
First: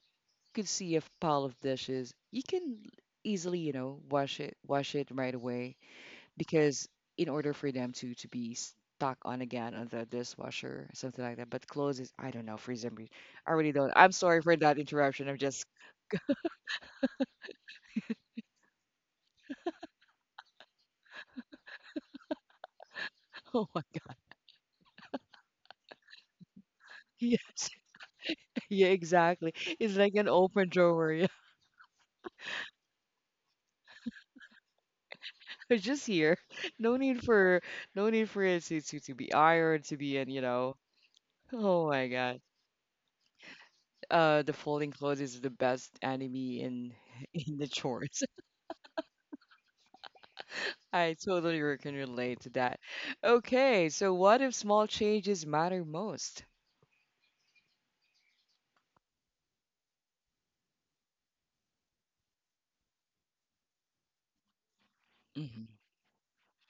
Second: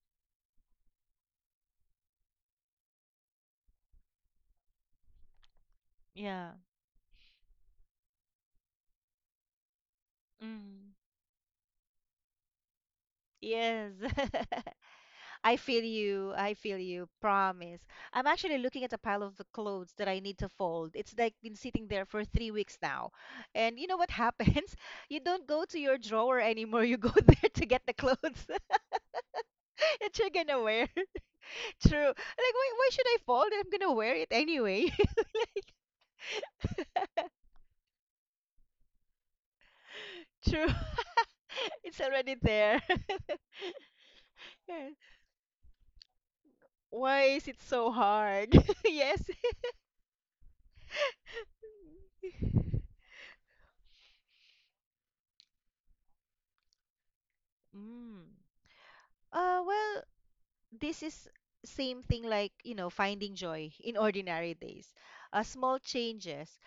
Speaker 1: could see a pile of dishes, you can easily, you know, wash it right away
Speaker 2: Yeah.
Speaker 1: because in order for them to be stuck on again on the dishwasher,
Speaker 2: Mm,
Speaker 1: something like that. But clothes is I don't know for some reason. I really
Speaker 2: yes.
Speaker 1: don't. I'm sorry for
Speaker 2: *laughs*
Speaker 1: that interruption. I'm
Speaker 2: I
Speaker 1: just
Speaker 2: feel you. I feel you. Promise. I'm actually looking at a pile of the clothes that I need to fold. It's like been sitting there for 3 weeks now.
Speaker 1: *laughs* oh
Speaker 2: And
Speaker 1: my.
Speaker 2: you know what happens? *laughs* You don't go to your drawer anymore. You go *laughs* there to
Speaker 1: Yes.
Speaker 2: get the clothes
Speaker 1: *laughs*
Speaker 2: *laughs*
Speaker 1: Yeah exactly. It's like
Speaker 2: that
Speaker 1: an
Speaker 2: you're gonna
Speaker 1: open
Speaker 2: wear.
Speaker 1: drawer. Yeah,
Speaker 2: *laughs* True. Like, why should I fold it? I'm gonna wear it anyway.
Speaker 1: *laughs* it's just here. No need for no need for it to be ironed to be in you
Speaker 2: *laughs* True.
Speaker 1: know.
Speaker 2: *laughs*
Speaker 1: Oh
Speaker 2: It's
Speaker 1: my
Speaker 2: already
Speaker 1: god.
Speaker 2: there.
Speaker 1: The folding clothes
Speaker 2: *laughs*
Speaker 1: is the best enemy in
Speaker 2: Why
Speaker 1: *laughs*
Speaker 2: is
Speaker 1: in
Speaker 2: it
Speaker 1: the
Speaker 2: so
Speaker 1: chores.
Speaker 2: hard? *laughs* Yes.
Speaker 1: I totally can relate to
Speaker 2: *laughs*
Speaker 1: that. Okay, so what if small changes matter most?
Speaker 2: Mm. Well, this is same thing, like, you know, finding joy in ordinary days.
Speaker 1: Hmm.
Speaker 2: Small changes,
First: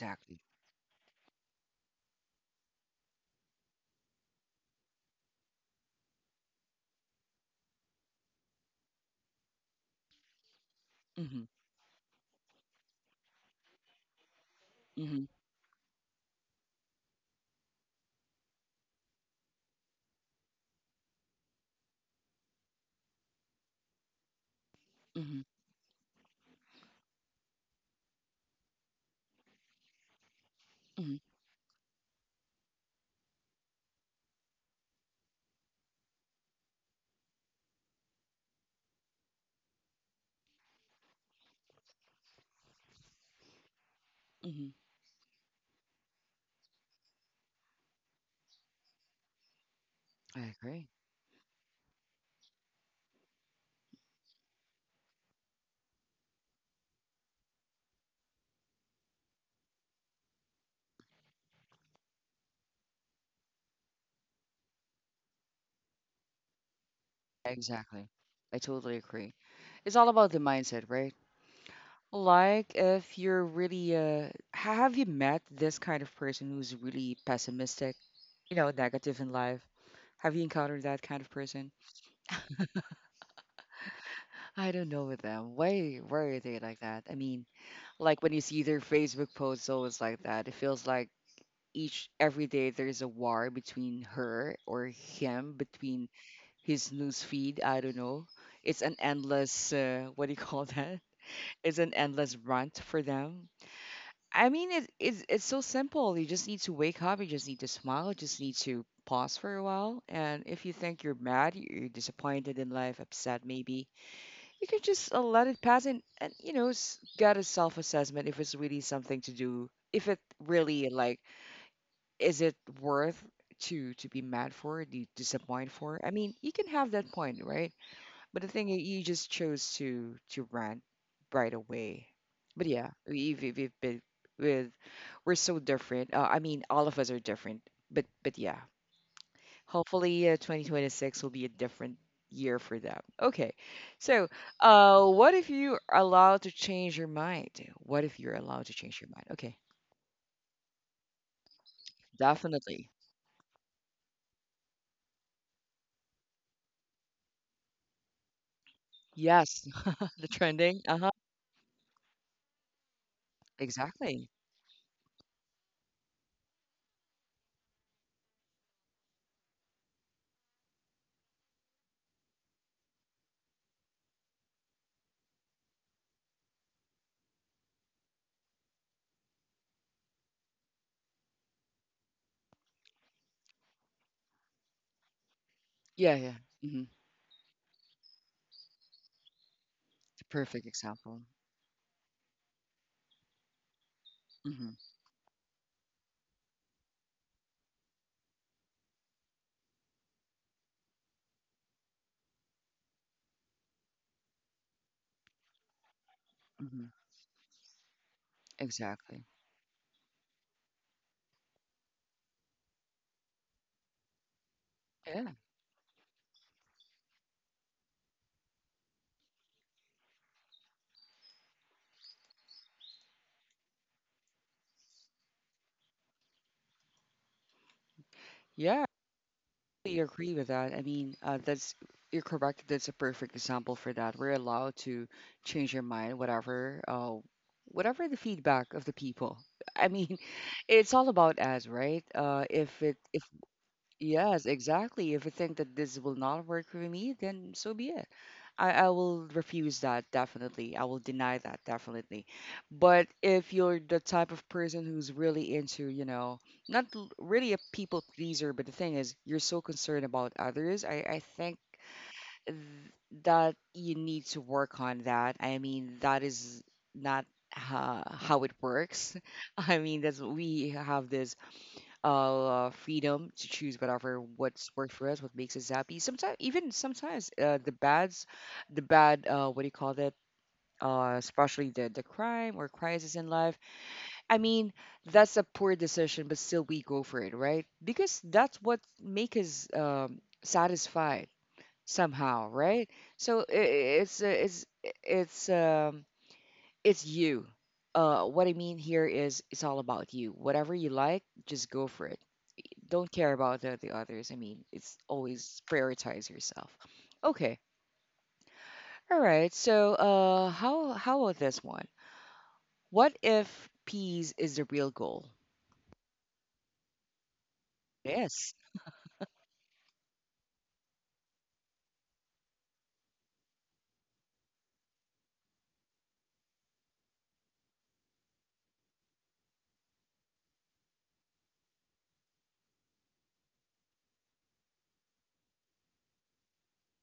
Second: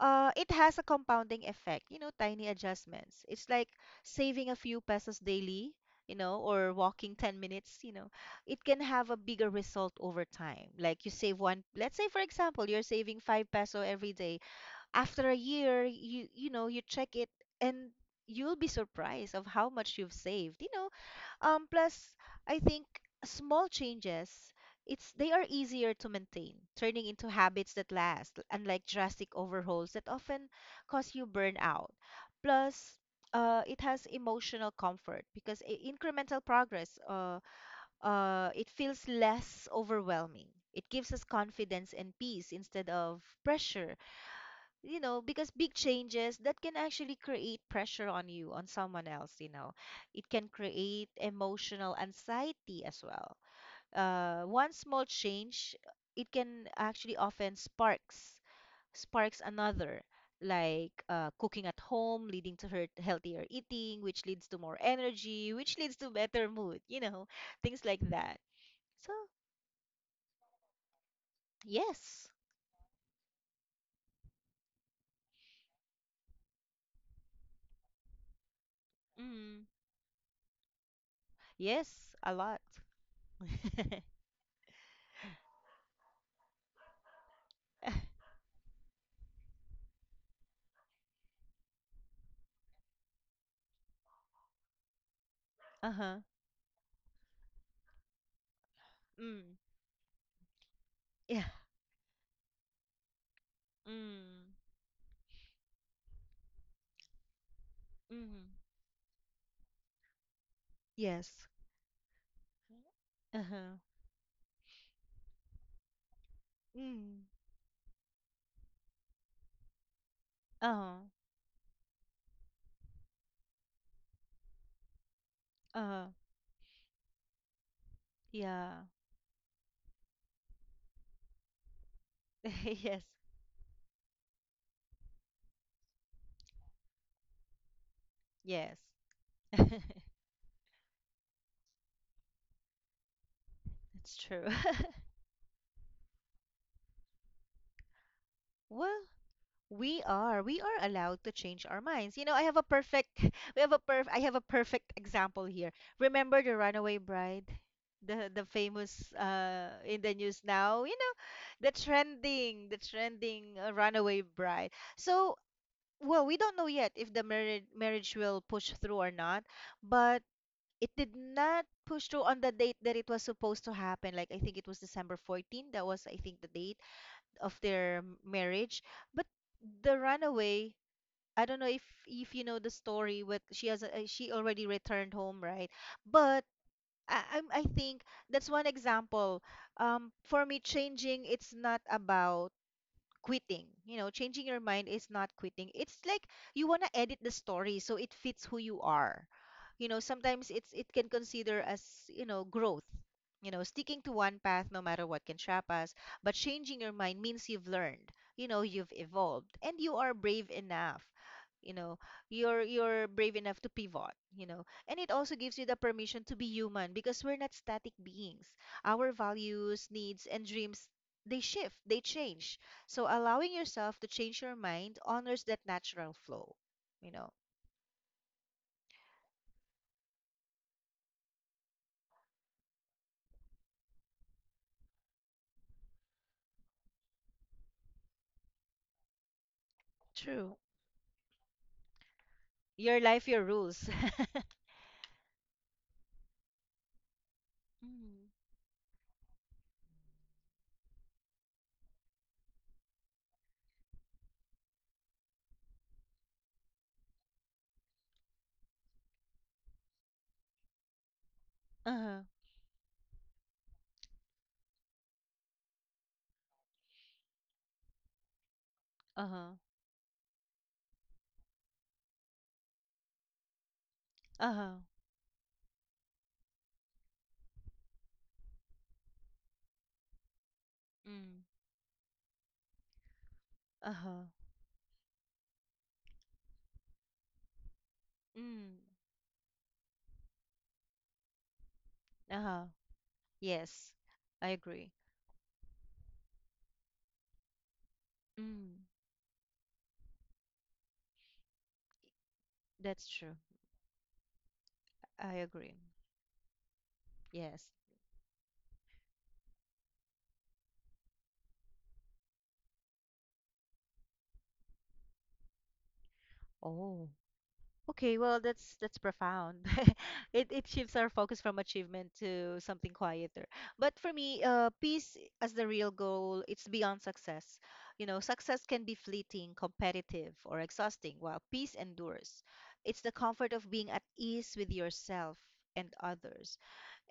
Speaker 2: it has a compounding effect, you know, tiny adjustments. It's like saving a few pesos daily, you know, or walking 10 minutes, you know, it can have a bigger result over time. Like, you save
Speaker 1: Hmm.
Speaker 2: one, let's say, for example, you're saving 5 peso every day.
Speaker 1: Hmm.
Speaker 2: After a year, you know, you check it, and you'll be surprised of how much you've saved, you know. Plus, I think small changes, it's they
Speaker 1: Hmm.
Speaker 2: are easier to maintain, turning into habits that last, unlike drastic overhauls that often cause
Speaker 1: Hmm.
Speaker 2: you burnout. Plus, it has emotional comfort because incremental progress, it feels less overwhelming. It gives us confidence and peace instead of pressure,
Speaker 1: Hmm.
Speaker 2: you know, because big changes that can actually create pressure on you, on someone else, you know, it can
Speaker 1: I agree.
Speaker 2: create emotional anxiety as well. One small change, it can actually often sparks another, like, cooking at home leading to her healthier eating, which leads to more energy, which leads to better mood, you know, things like
Speaker 1: Exactly.
Speaker 2: that.
Speaker 1: I totally
Speaker 2: So
Speaker 1: agree. It's all about the mindset, right?
Speaker 2: yes.
Speaker 1: Like if you're really have you met this kind of person who's really pessimistic, you know, negative in life?
Speaker 2: Mm,
Speaker 1: Have you encountered that kind of person?
Speaker 2: yes, a lot. *laughs*
Speaker 1: I don't know with them. Why are they like that? Like when you see their Facebook posts always like that, it feels like each every day there's a war between her or him, between
Speaker 2: Uh-huh.
Speaker 1: his news feed. I don't know. It's an
Speaker 2: Mm,
Speaker 1: endless what do you call that?
Speaker 2: yeah.
Speaker 1: *laughs* It's an endless rant for them. I
Speaker 2: Mm.
Speaker 1: mean, it's so simple. You just need to wake up. You just need to smile. You just
Speaker 2: Mm.
Speaker 1: need to pause for a while. And if you think you're
Speaker 2: Yes.
Speaker 1: mad, you're disappointed in life, upset
Speaker 2: Uh-huh.
Speaker 1: maybe, you can just let it pass and
Speaker 2: Mm.
Speaker 1: get a self-assessment if it's really something to do if it really
Speaker 2: Uh-huh.
Speaker 1: like, is it worth to be mad for, to disappoint for?
Speaker 2: Uh-huh.
Speaker 1: I mean, you can have that point, right? But the
Speaker 2: Yeah.
Speaker 1: thing is, you just chose to rant right away. But
Speaker 2: *laughs*
Speaker 1: yeah,
Speaker 2: Yes.
Speaker 1: we've been with, we're so different. I mean, all of us are different, but yeah.
Speaker 2: Yes. *laughs*
Speaker 1: Hopefully, 2026 will be a different year for them. Okay.
Speaker 2: It's
Speaker 1: So,
Speaker 2: true. *laughs*
Speaker 1: what if you're allowed to change your mind? What if you're allowed to change
Speaker 2: Well,
Speaker 1: your mind? Okay.
Speaker 2: we are. We are allowed to change our minds. You know, I have a
Speaker 1: Definitely.
Speaker 2: perfect *laughs* we have a perf I have a perfect example here. Remember the Runaway Bride? The famous,
Speaker 1: Yes.
Speaker 2: in the
Speaker 1: *laughs* The
Speaker 2: news
Speaker 1: trending.
Speaker 2: now, you
Speaker 1: Uh huh.
Speaker 2: know, the trending, Runaway
Speaker 1: Exactly.
Speaker 2: Bride. So, well, we don't know yet if the marriage will push through or not, but it did not push through on the date that it was supposed to happen. Like, I think it was December 14th. That was, I think, the date of their marriage. But the runaway, I don't know if you know the story, but she already returned home, right?
Speaker 1: Yeah, yeah.
Speaker 2: But
Speaker 1: Mm-hmm.
Speaker 2: I think that's one example. For me,
Speaker 1: Perfect example.
Speaker 2: changing, it's not about quitting. You know, changing your
Speaker 1: Mm-hmm.
Speaker 2: mind is not quitting. It's like you want to edit the story so it fits who you are. You know, sometimes it can consider as, you know, growth. You know, sticking to one path no matter what can trap us, but changing
Speaker 1: Mm-hmm.
Speaker 2: your mind means you've learned. You know, you've
Speaker 1: Exactly.
Speaker 2: evolved and you are brave enough. You know, you're brave enough to pivot, you know. And it
Speaker 1: Yeah.
Speaker 2: also gives you the permission to be human because we're not static beings. Our values, needs, and dreams, they shift, they change. So allowing yourself to change your mind honors that natural flow. You know.
Speaker 1: Yeah, totally agree with that. I mean, that's, you're correct. That's a perfect example for that. We're allowed to change our mind, whatever, whatever the feedback of the people. I mean,
Speaker 2: True.
Speaker 1: *laughs* it's all about us, right? Uh, if
Speaker 2: Your
Speaker 1: it, if
Speaker 2: life, your rules. *laughs*
Speaker 1: yes, exactly. If you think that this will not work for me, then so be it.
Speaker 2: Mm.
Speaker 1: I will refuse that definitely. I will deny that definitely. But if you're the type of person who's really into, you know, not really a people pleaser, but the thing is, you're so concerned about others, I think
Speaker 2: Uh-huh.
Speaker 1: th- that you need to work on that. I mean, that is not how it works.
Speaker 2: Uh-huh.
Speaker 1: *laughs* I mean, that's, we have this freedom to choose whatever what's
Speaker 2: Uh-huh.
Speaker 1: worked for us, what makes us happy. Sometimes, even sometimes, the bads, the bad, what do you call that,
Speaker 2: Mm.
Speaker 1: especially the crime or crisis in life.
Speaker 2: Uh-huh.
Speaker 1: I mean, that's a poor decision, but still we go for it, right? Because that's
Speaker 2: Mm.
Speaker 1: what make us, satisfied somehow,
Speaker 2: Uh-huh.
Speaker 1: right? So
Speaker 2: Yes.
Speaker 1: it's
Speaker 2: I
Speaker 1: it's,
Speaker 2: agree.
Speaker 1: it's um it's you, what I mean
Speaker 2: Mm.
Speaker 1: here is it's all about you. Whatever you like, just go for it.
Speaker 2: That's
Speaker 1: Don't care
Speaker 2: true.
Speaker 1: about the others. I mean, it's
Speaker 2: I
Speaker 1: always
Speaker 2: agree.
Speaker 1: prioritize yourself. Okay.
Speaker 2: Yes.
Speaker 1: All right. So, how about this one? What if peace is the real goal?
Speaker 2: Oh. Okay, well,
Speaker 1: Yes.
Speaker 2: that's profound. *laughs* It shifts our focus from achievement to something quieter. But for me, peace as the real goal, it's beyond success. You know, success can be fleeting, competitive, or exhausting, while peace endures. It's the comfort of being at ease with yourself and others.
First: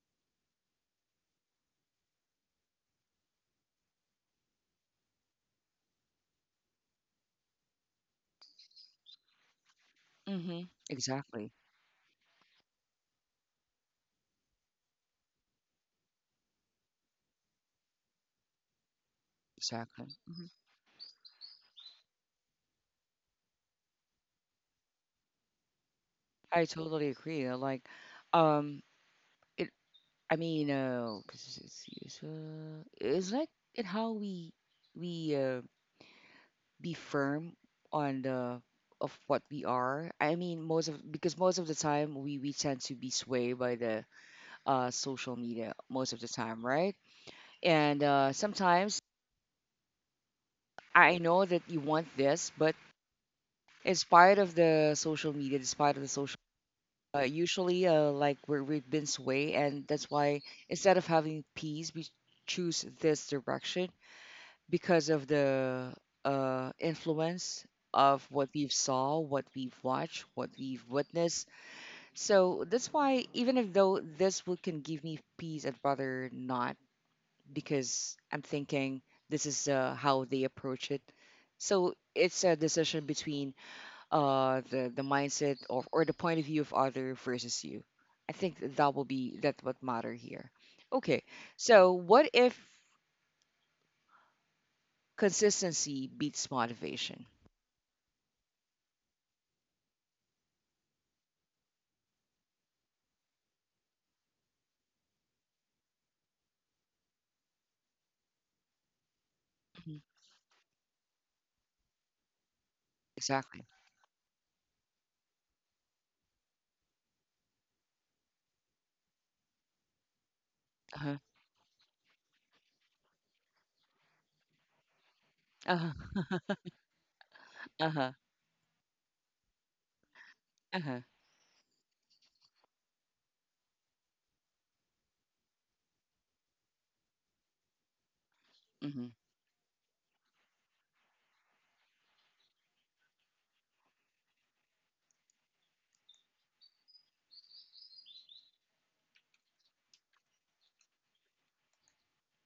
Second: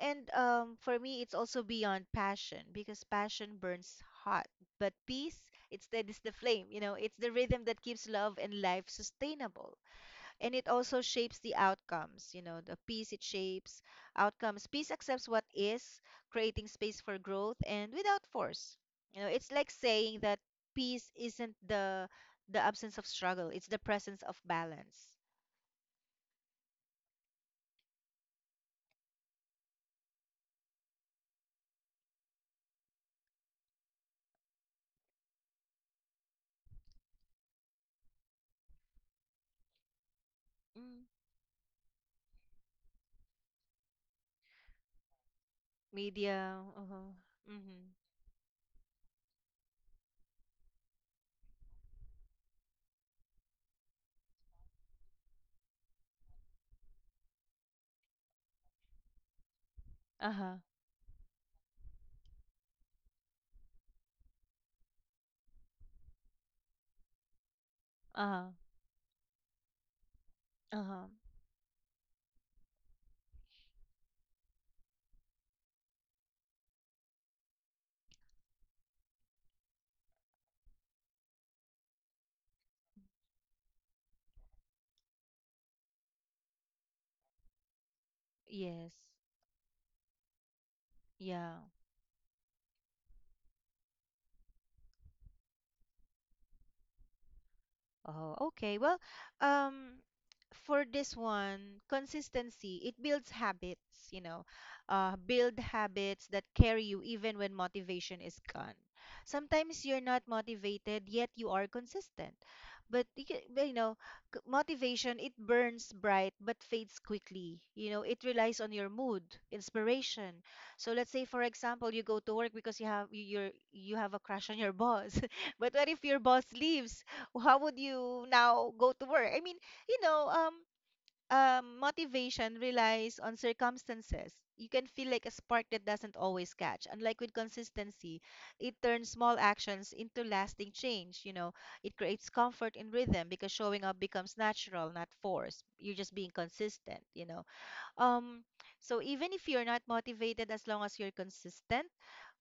Speaker 2: And for me, it's also beyond passion because passion burns hot, but peace, instead, is the flame. You know, it's the rhythm that keeps love and life sustainable, and
Speaker 1: Mm-hmm.
Speaker 2: it also shapes
Speaker 1: Exactly.
Speaker 2: the outcomes. You know, the peace, it shapes outcomes. Peace accepts what is, creating space for growth and without force. You know, it's like
Speaker 1: Exactly.
Speaker 2: saying that
Speaker 1: Hmm.
Speaker 2: peace isn't the absence of struggle, it's the presence of balance.
Speaker 1: I totally agree. Like, um, it. I mean, 'cause it's it's like, it, how we we uh, be firm on the, of what we are. I mean, most of
Speaker 2: Mm.
Speaker 1: because most of the time we tend to be swayed by the social media most of the time,
Speaker 2: Media.
Speaker 1: right?
Speaker 2: Uh-huh. Hmm.
Speaker 1: And sometimes, I know that you want this, but in spite of the social media, despite of the social, usually like we're, we've been swayed, and that's why
Speaker 2: Uh-huh.
Speaker 1: instead of having peace, we choose this direction because of the influence of what
Speaker 2: Uh-huh.
Speaker 1: we've saw, what we've watched, what we've
Speaker 2: Uh-huh.
Speaker 1: witnessed. So that's why even if though this would can give me peace, I'd rather not, because I'm thinking this is how they approach it. So it's a decision between the mindset, or the point of view of other versus you. I think that that
Speaker 2: Yes.
Speaker 1: will be that, what matter here. Okay,
Speaker 2: Yeah.
Speaker 1: so what if consistency beats motivation?
Speaker 2: Oh, okay. Well, um, for this one, consistency, it builds habits, you know, build habits that carry you even when motivation is gone. Sometimes you're not motivated, yet you are consistent. But,
Speaker 1: Exactly.
Speaker 2: you know, motivation, it burns bright but fades quickly. You know, it relies on your mood, inspiration. So
Speaker 1: Uh-huh.
Speaker 2: let's say, for example, you go to work because you have a crush on your boss. *laughs* But
Speaker 1: Uh-huh.
Speaker 2: what if your boss
Speaker 1: *laughs*
Speaker 2: leaves? How would
Speaker 1: Uh-huh.
Speaker 2: you now go to work? I mean, you know,
Speaker 1: Uh-huh.
Speaker 2: motivation relies on circumstances. You can feel like a spark that doesn't always catch. Unlike with consistency, it
Speaker 1: Mm-hmm.
Speaker 2: turns small actions into lasting change. You know, it creates comfort in rhythm because showing up becomes natural, not forced. You're just being consistent. You know, um, so even if you're not motivated, as long as you're consistent,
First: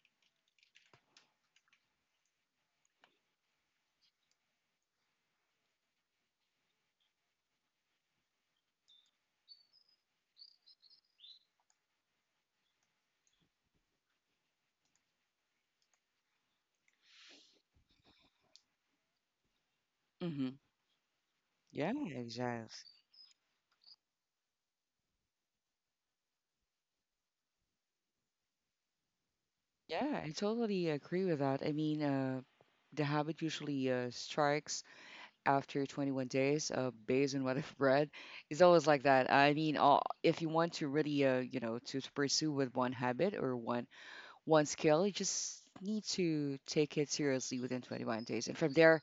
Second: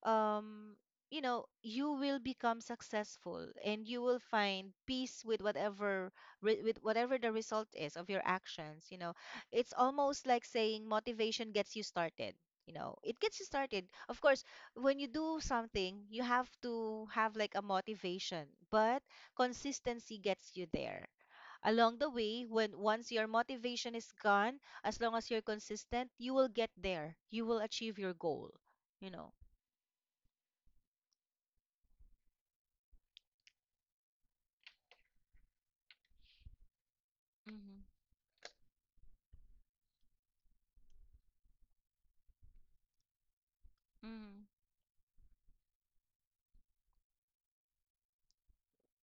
Speaker 2: um, you know, you will become successful and you will find peace with whatever with whatever the result is of your actions, you know. It's almost like saying motivation gets you started. You know, it gets you started. Of course, when you do something, you have to have like a motivation, but consistency
Speaker 1: Mm-hmm.
Speaker 2: gets you there.
Speaker 1: Yeah,
Speaker 2: Along the way, when
Speaker 1: exactly.
Speaker 2: once your motivation is gone, as long as you're consistent, you will get there. You will achieve your goal, you know.
Speaker 1: Yeah, I totally agree with that. I mean, the habit usually strikes after 21 days, based on what I've read. *laughs* It's always like that. I mean, all, if you want to really, you know, to pursue with one habit or
Speaker 2: Mm.
Speaker 1: one skill, you just need to take it seriously within 21 days, and from there,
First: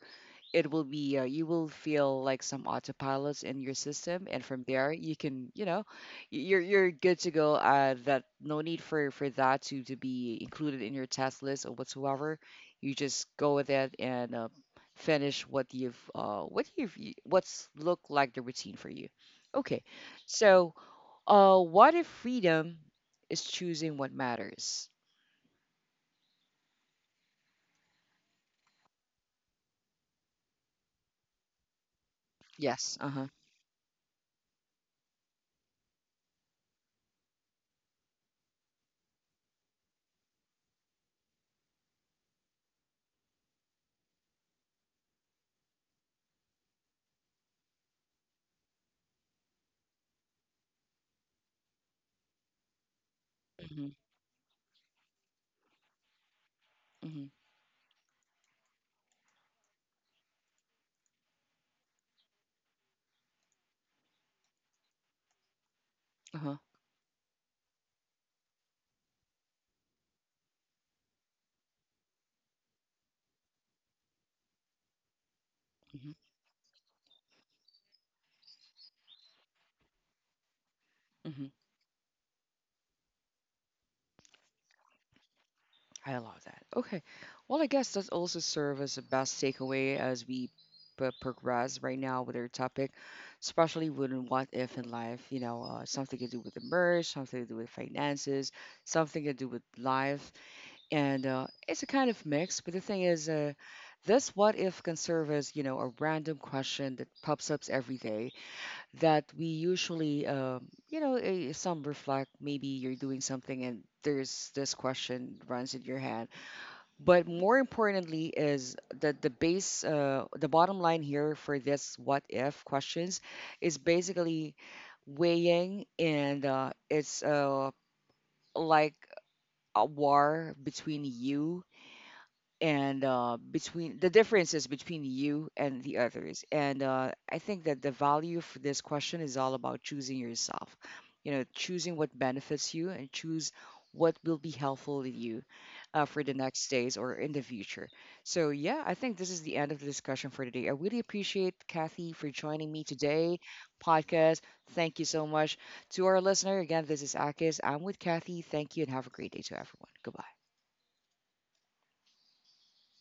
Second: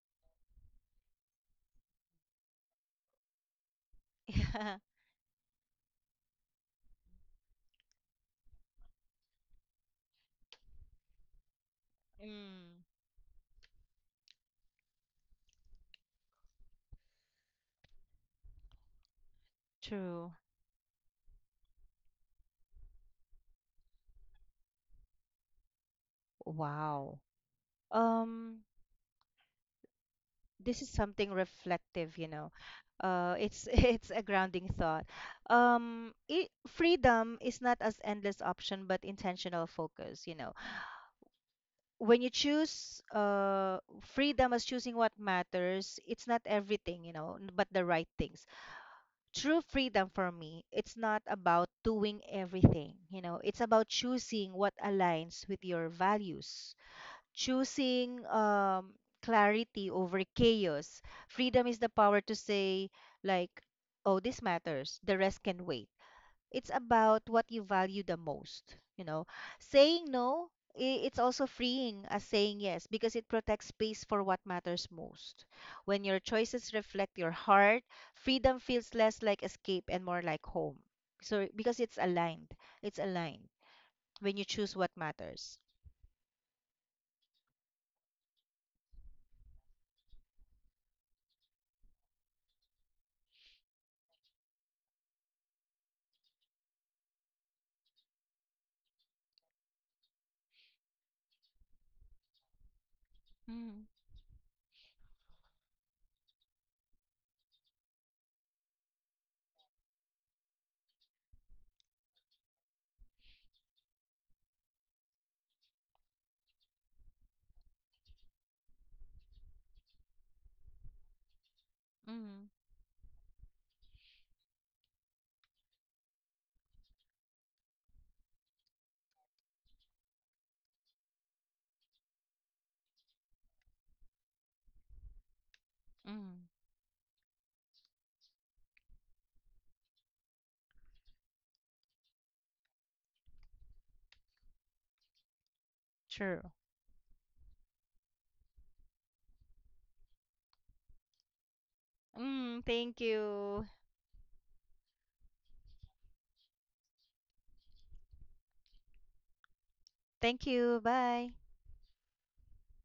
Speaker 1: it will be you will feel like some autopilots in your system,
Speaker 2: *laughs*
Speaker 1: and from
Speaker 2: Yeah.
Speaker 1: there you can, you know, you're good to go. That no need for that to be included in your task list or whatsoever.
Speaker 2: Mm.
Speaker 1: You just go with it, and finish what you've what's looked like the routine for you. Okay.
Speaker 2: True.
Speaker 1: So, what if freedom is choosing what matters?
Speaker 2: Wow. Um, this is something reflective, you know.
Speaker 1: Yes. Uh-huh.
Speaker 2: It's *laughs* It's a grounding thought. It freedom is not as endless option, but intentional focus, you know. When you choose freedom as choosing what matters, it's not everything, you know, but the right things. True freedom for me, it's not about doing everything, you know. It's
Speaker 1: Hmm.
Speaker 2: about choosing what aligns with your values,
Speaker 1: Hmm.
Speaker 2: choosing clarity over chaos. Freedom is the power to say, like, oh, this matters, the rest can wait.
Speaker 1: Uh-huh.
Speaker 2: It's about what you value the most. You know, saying no, it's also freeing as saying yes because it protects space for what matters most. When
Speaker 1: Hmm.
Speaker 2: your choices reflect your heart, freedom feels less like escape and more like home. So, because it's aligned when you choose what matters.
Speaker 1: I love that. Okay. Well, I guess that also serves as the best takeaway as we progress right now with our topic, especially with what if in life, you know, something to do with the merge, something to do with finances, something to do with life. And it's a kind of mix. But the thing is,
Speaker 2: Mm-hmm.
Speaker 1: this what if can serve as, you know, a random question that pops up every day, that we usually, you know, some reflect. Maybe you're doing something and there's this question runs in your head. But more importantly is that the base, the bottom line here for this what
Speaker 2: Mm.
Speaker 1: if questions is basically weighing, and it's like a war between you and, between the differences between you and the others.
Speaker 2: Mm.
Speaker 1: And I think that the value for this question is all about choosing yourself. You know, choosing what benefits you, and choose what will be helpful to you for the
Speaker 2: True.
Speaker 1: next days or in the future. So, yeah, I think this is the end of the discussion for today. I really appreciate Kathy for
Speaker 2: Mm,
Speaker 1: joining me
Speaker 2: thank
Speaker 1: today,
Speaker 2: you.
Speaker 1: podcast. Thank you so much. To our listener, again, this is Akis. I'm with Kathy. Thank you and have a great day to everyone. Goodbye.
Speaker 2: Thank you. Bye.